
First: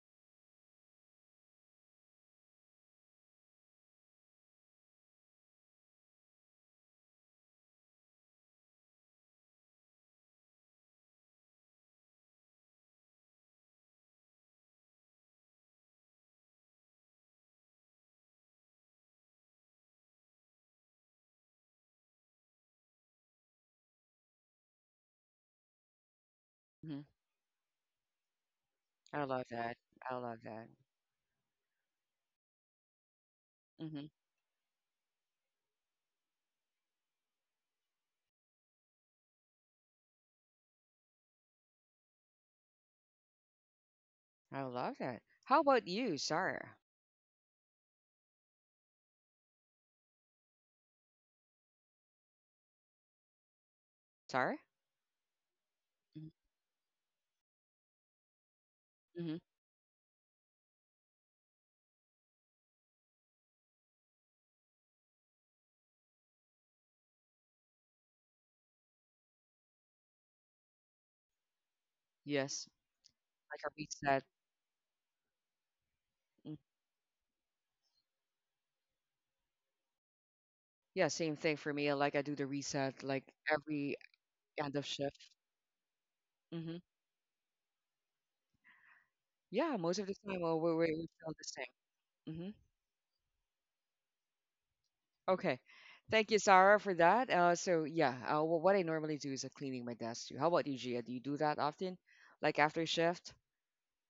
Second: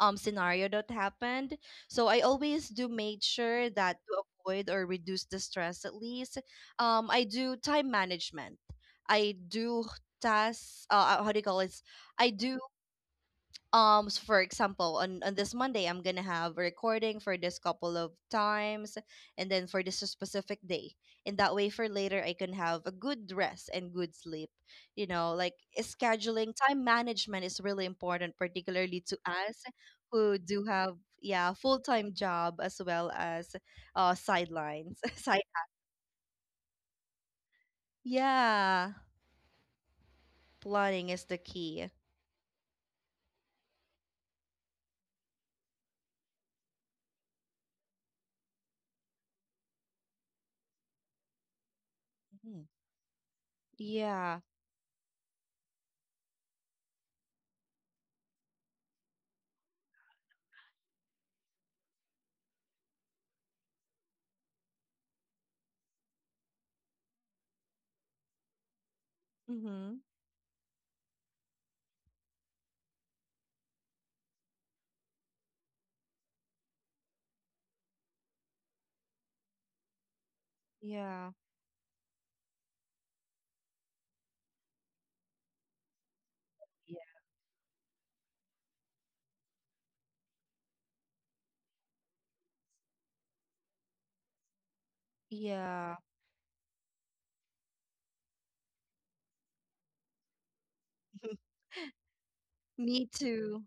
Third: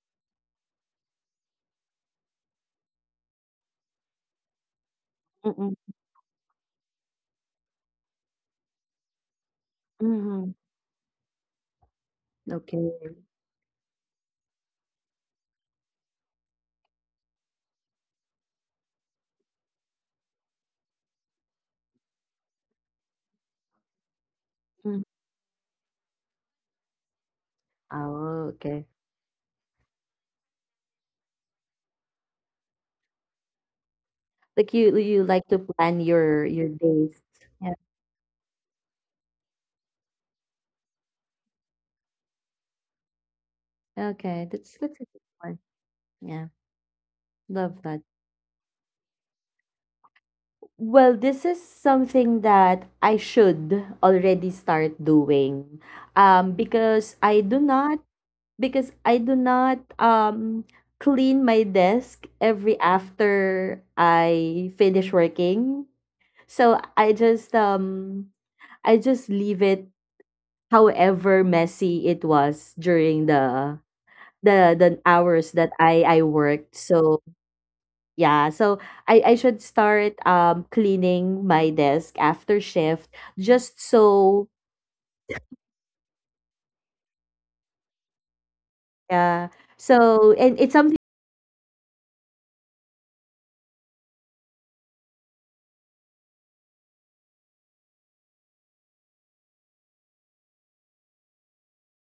Speaker 2: scenario that happened. So I always do make sure that to avoid or reduce the stress
Speaker 3: mm,
Speaker 2: at least. I do time management. I do
Speaker 3: mhm.
Speaker 2: tasks. How do you call it? I do,
Speaker 3: Okay.
Speaker 2: um, so for example on this Monday, I'm gonna have a recording for this couple of times and then for this specific day, and that way for later I can have a good rest and good sleep.
Speaker 3: Mm.
Speaker 2: You know, like, eh,
Speaker 1: hmm
Speaker 2: scheduling, time management is really
Speaker 3: Oh, okay.
Speaker 2: important,
Speaker 1: I love
Speaker 2: particularly
Speaker 1: that.
Speaker 2: to
Speaker 1: I
Speaker 2: us
Speaker 1: love that.
Speaker 2: who do have, yeah, full-time job as well
Speaker 1: Mm-hmm.
Speaker 2: as
Speaker 3: Like you like
Speaker 2: sidelines.
Speaker 3: to
Speaker 2: [laughs] side
Speaker 3: plan your days. Yeah.
Speaker 2: Yeah, planning is the key.
Speaker 1: I
Speaker 3: Okay,
Speaker 1: love that.
Speaker 3: that's a
Speaker 1: How
Speaker 3: good
Speaker 1: about
Speaker 3: one.
Speaker 1: you, Sarah?
Speaker 3: Yeah, love that. Well, this is
Speaker 2: Mhm.
Speaker 3: something that I
Speaker 1: Sarah?
Speaker 3: should
Speaker 2: Yeah.
Speaker 3: already start doing. Um, because I do not
Speaker 1: Mm-hmm.
Speaker 3: because I do not clean my desk every after I finish working. So
Speaker 2: Mm-hmm.
Speaker 3: I just leave it,
Speaker 1: Yes,
Speaker 3: however
Speaker 1: like a
Speaker 3: messy it
Speaker 1: reset.
Speaker 3: was during the
Speaker 1: Mm.
Speaker 3: the the hours that I worked. So yeah, so
Speaker 1: Yeah,
Speaker 3: I
Speaker 1: same
Speaker 3: should
Speaker 1: thing
Speaker 2: Yeah.
Speaker 1: for me. I
Speaker 3: start
Speaker 1: like I do the reset like
Speaker 3: cleaning my
Speaker 1: every
Speaker 3: desk after
Speaker 1: end of
Speaker 3: shift
Speaker 1: shift.
Speaker 3: just so
Speaker 1: Hmm
Speaker 2: Yeah.
Speaker 1: Yeah, most of the time we feel
Speaker 3: yeah.
Speaker 1: the same.
Speaker 3: So
Speaker 1: Hmm
Speaker 3: and it's something
Speaker 1: Okay, thank
Speaker 2: Yeah.
Speaker 1: you, Sarah, for that. So yeah, what I normally do is cleaning my desk too. How about you, Gia? Do you do that often,
Speaker 2: [laughs]
Speaker 1: like after shift?
Speaker 2: Me too.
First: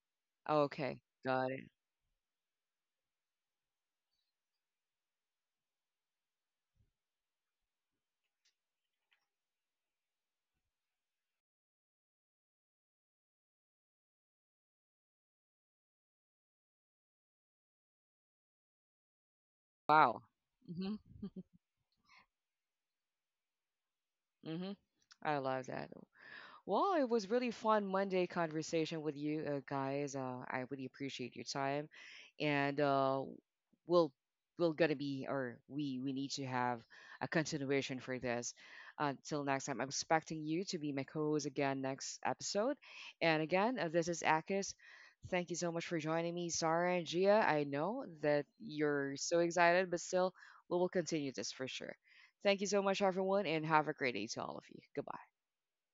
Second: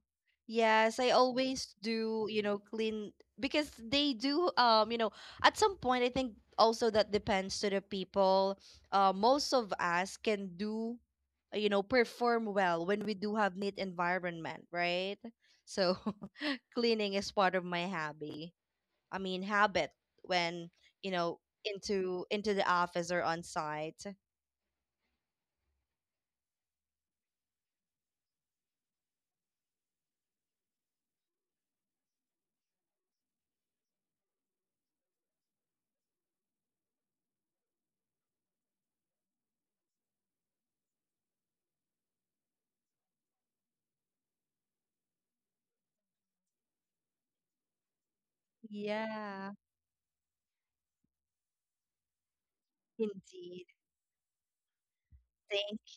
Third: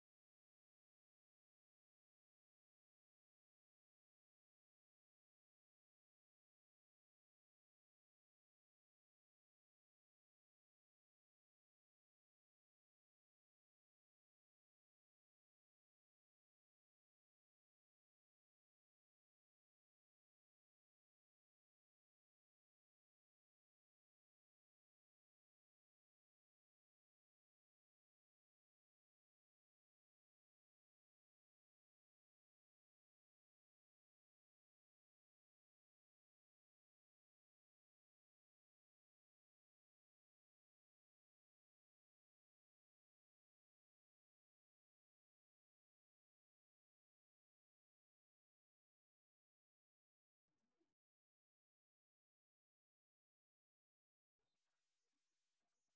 Speaker 1: Okay,
Speaker 2: Yes, I
Speaker 1: got it.
Speaker 2: always do, you know, clean, because they do, you know, at some point I think also that depends to the people. Most of us can do, you know, perform well when we do have neat environment, right? So [laughs] cleaning is part of my hobby. I mean, habit,
Speaker 1: Wow.
Speaker 2: when,
Speaker 1: hmm
Speaker 2: you know, into the office or on site.
Speaker 1: hmm I love that. Well, it was really fun Monday conversation with you guys. I really appreciate your time, and we'll we'll gonna be, or we need to have a continuation for this. Until next time, I'm expecting you to be my co-host again next episode. And again, this is Akis. Thank you so much for joining me, Sarah and Gia. I know that you're so
Speaker 2: Yeah,
Speaker 1: excited, but still, we will continue this for sure. Thank you so much, everyone,
Speaker 2: indeed.
Speaker 1: and have a great day to all of you. Goodbye.
Speaker 2: Thank